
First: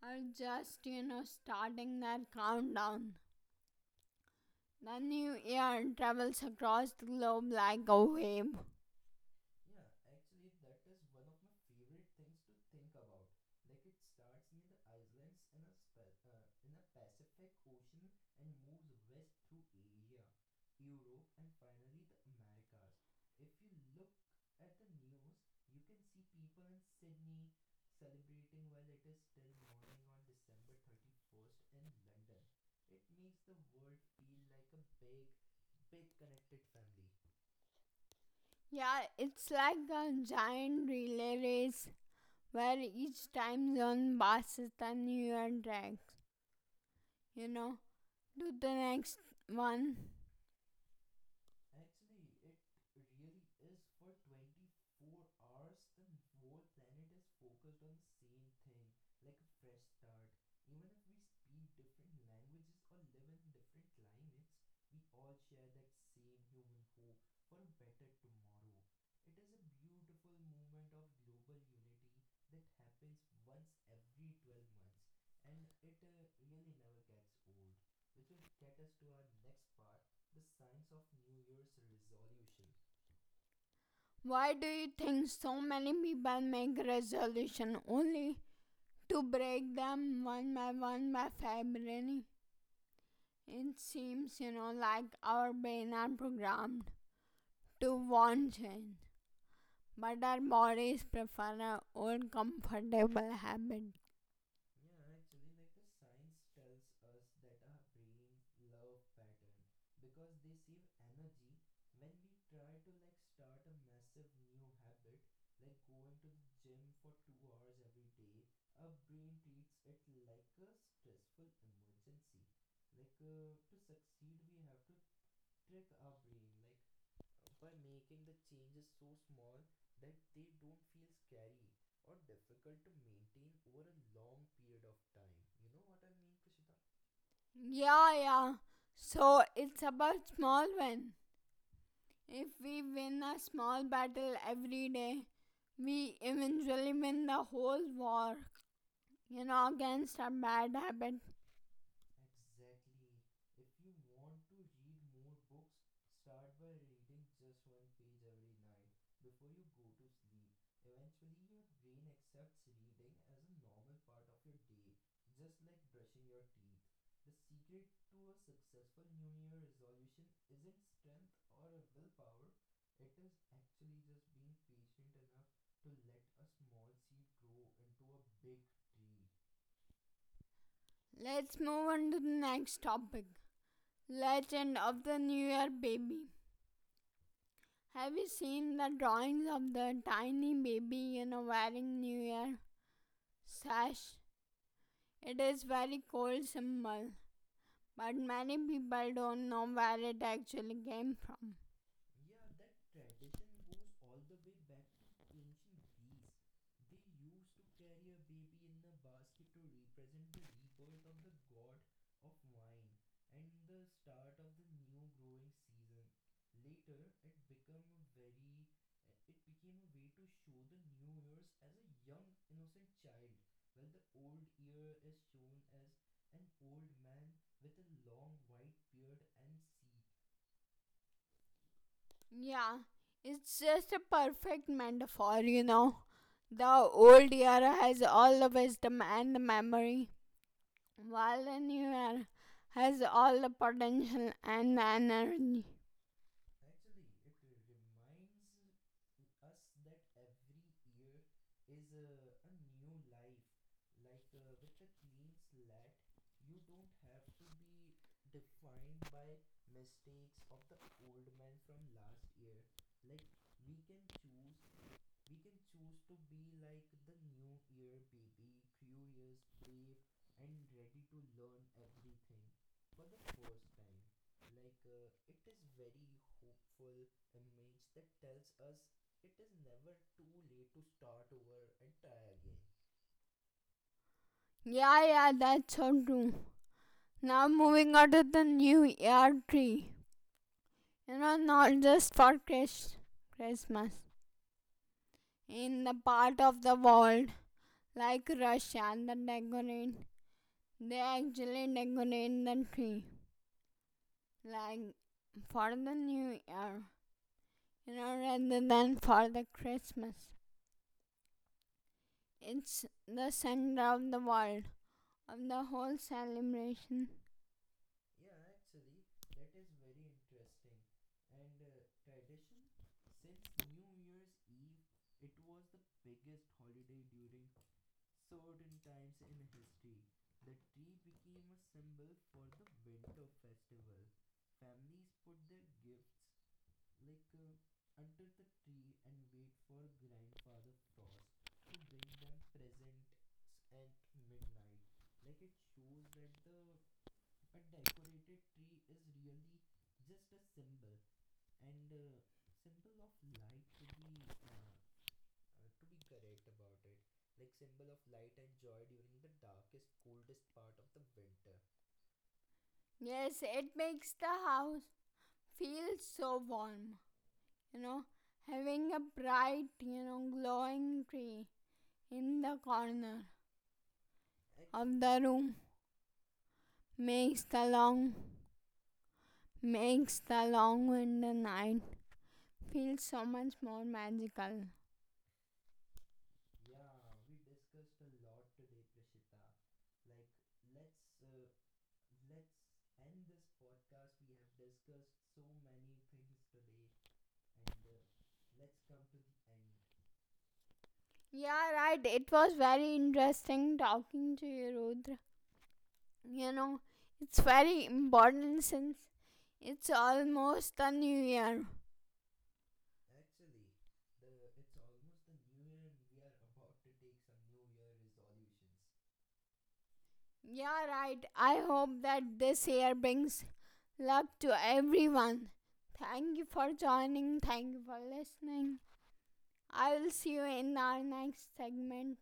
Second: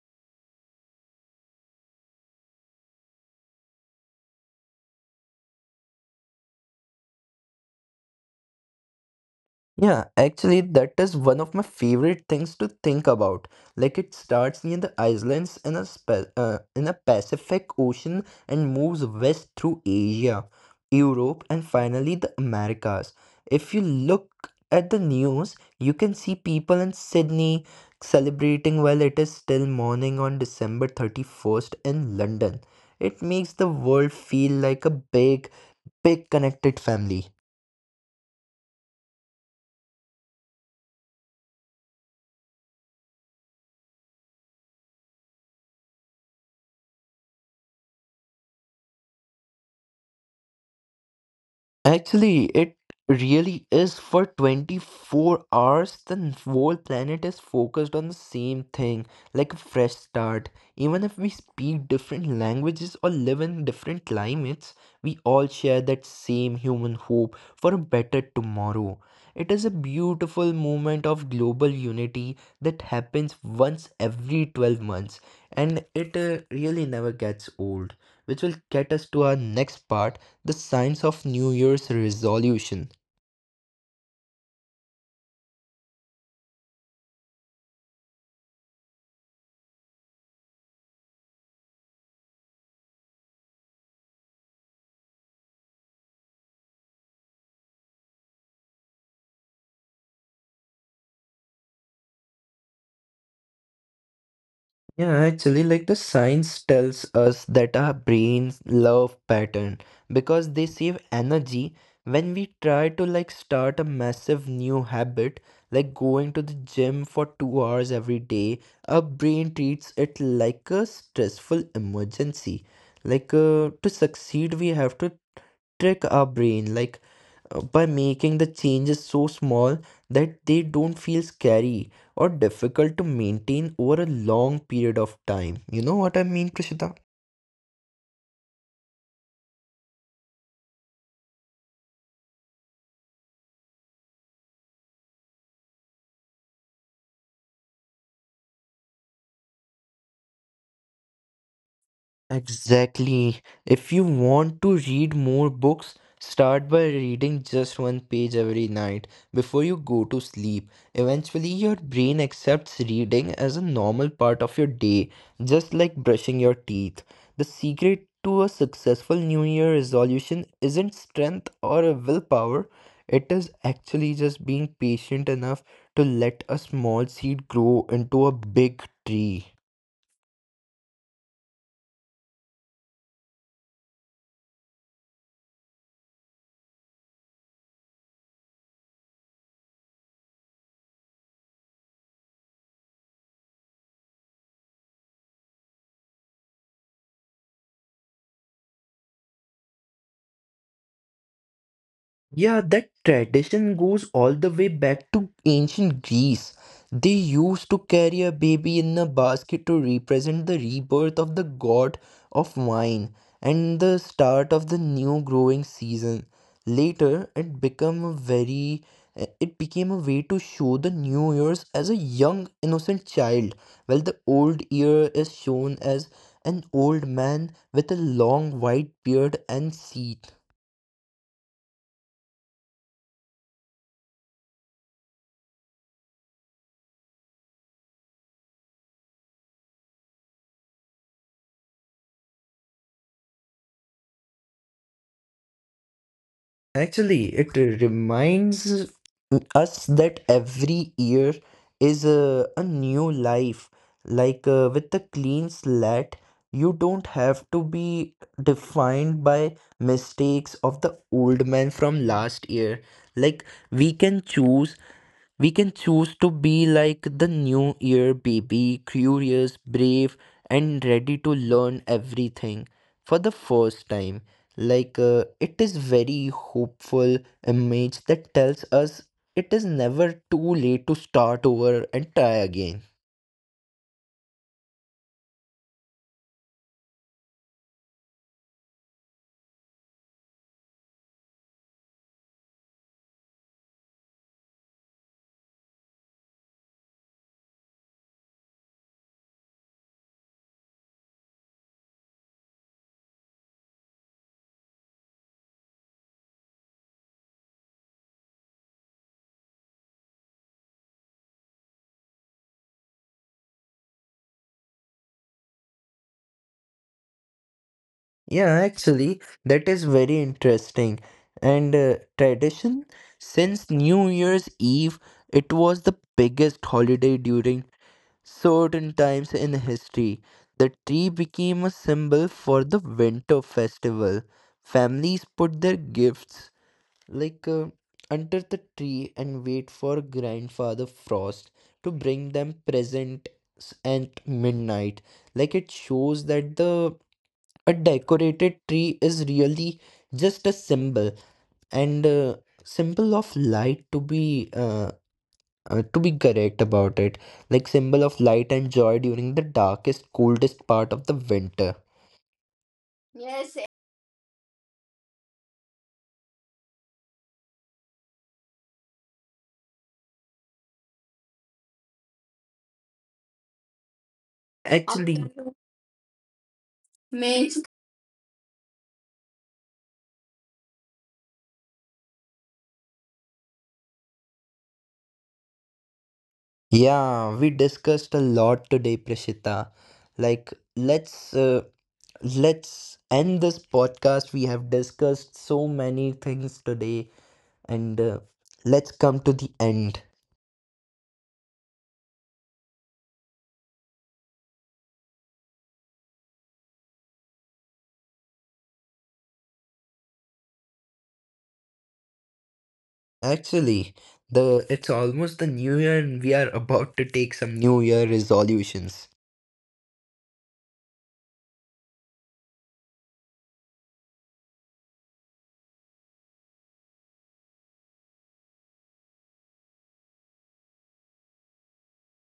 are just, you know, starting their countdown. The new year travels across the globe like a wave. Yeah, actually, that is one of my favorite things to think about. Like it starts near the islands in a spe in a Pacific Ocean and moves west through Asia, Europe, and finally the Americas. If you look at the news, you can see people in Sydney celebrating while it is still morning on December 31st in London. It makes the world feel like a big, big connected family. Yeah, it's like a giant relay race where each time zone passes the new year tracks. You know, do the next one. Actually, it really is for 24 hours. The whole planet is focused on the same thing, like a fresh start. Even if we speak different languages or live in different climates, we all share that same human hope for a better tomorrow. It is a beautiful moment of global unity that happens once every 12 months, and it really never gets old, which will get us to our next part, the science of New Year's resolution. Why do you think so many people make resolution only to break them one by one by February? It seems, you know, like our brain are programmed to want change, but our bodies prefer our old comfortable habit. Yeah, actually, like the science tells us that our brains love pattern because they save energy when we try to like start a massive new habit, like going to the gym for 2 hours every day. Our brain treats it like a stressful emergency. To succeed, we have to trick our brain. By making the changes so small that they don't feel scary or difficult to maintain over a long period of time. You know what I mean, Prishita? Yeah, yeah. So it's about small win. If we win a small battle every day, we eventually win the whole war, you know, against a bad habit. Exactly. If you want to read more books, start by reading just one page every night before you go to sleep. Eventually, your brain accepts reading as a normal part of your day, just like brushing your teeth. The secret to a successful New Year resolution isn't strength or a willpower, it is actually just being patient enough to let a small seed grow into a big tree. Let's move on to the next topic. Legend of the New Year Baby. Have you seen the drawings of the tiny baby, you know, wearing New Year sash? It is very cool symbol, but many people don't know where it actually came from. Yeah, that tradition goes all the way back to ancient Greece. They used to carry a baby in a basket to represent the rebirth of the god of wine and the start of the new growing season. Later, it became a very it became a way to show the new years as a young innocent child, while the old year is shown as an old man with a long white beard and teeth. Yeah, it's just a perfect metaphor, you know. The old year has all the wisdom and the memory. Valenuer has all the potential and the energy. Actually, it reminds us that every year is a new life. With the clean slate, you don't have to be defined by mistakes of the old man from last year. Like we can choose we can choose to be like the new year baby, curious, brave, and ready to learn everything for the first time. It is very hopeful image that tells us it is never too late to start over and try again. Yeah, yeah, that's so true. Now moving on to the new year tree. You know, not just for Christmas. In the part of the world like Russia, they actually decorate the tree like for the new year. You know, rather than for the Christmas. It's the center of the world of the whole celebration. Yeah, actually, that is very interesting. And tradition, since New Year's Eve, it was the biggest holiday during certain times in history, the tree became a symbol for the winter festival. Families put their gifts like uh, under the tree and wait for grandfather frost to bring them presents at midnight. Like it shows that the a decorated tree is really just a symbol and symbol of light to be correct about it, like symbol of light and joy during the darkest, coldest part of the winter. Yes, Yes. it makes the house feel so warm, you know, having a bright, you know, glowing tree in the corner of the Actually, after room makes May. the long makes the long winter night feel so much more magical. Yeah, we discussed a lot today, Prashita. Like, let's uh, let's end this podcast. We have discussed so many things today, and let's come to the end. Yeah, right. It was very interesting talking to you, Rudra. You know, it's very important since it's almost the new year. Actually, the it's almost the new year, and we are about to take some new year resolutions. Yeah, right. I hope that this year brings love to everyone. Thank you for joining. Thank you for listening. I will see you in our next segment,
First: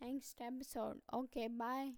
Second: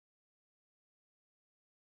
next episode. Okay, bye.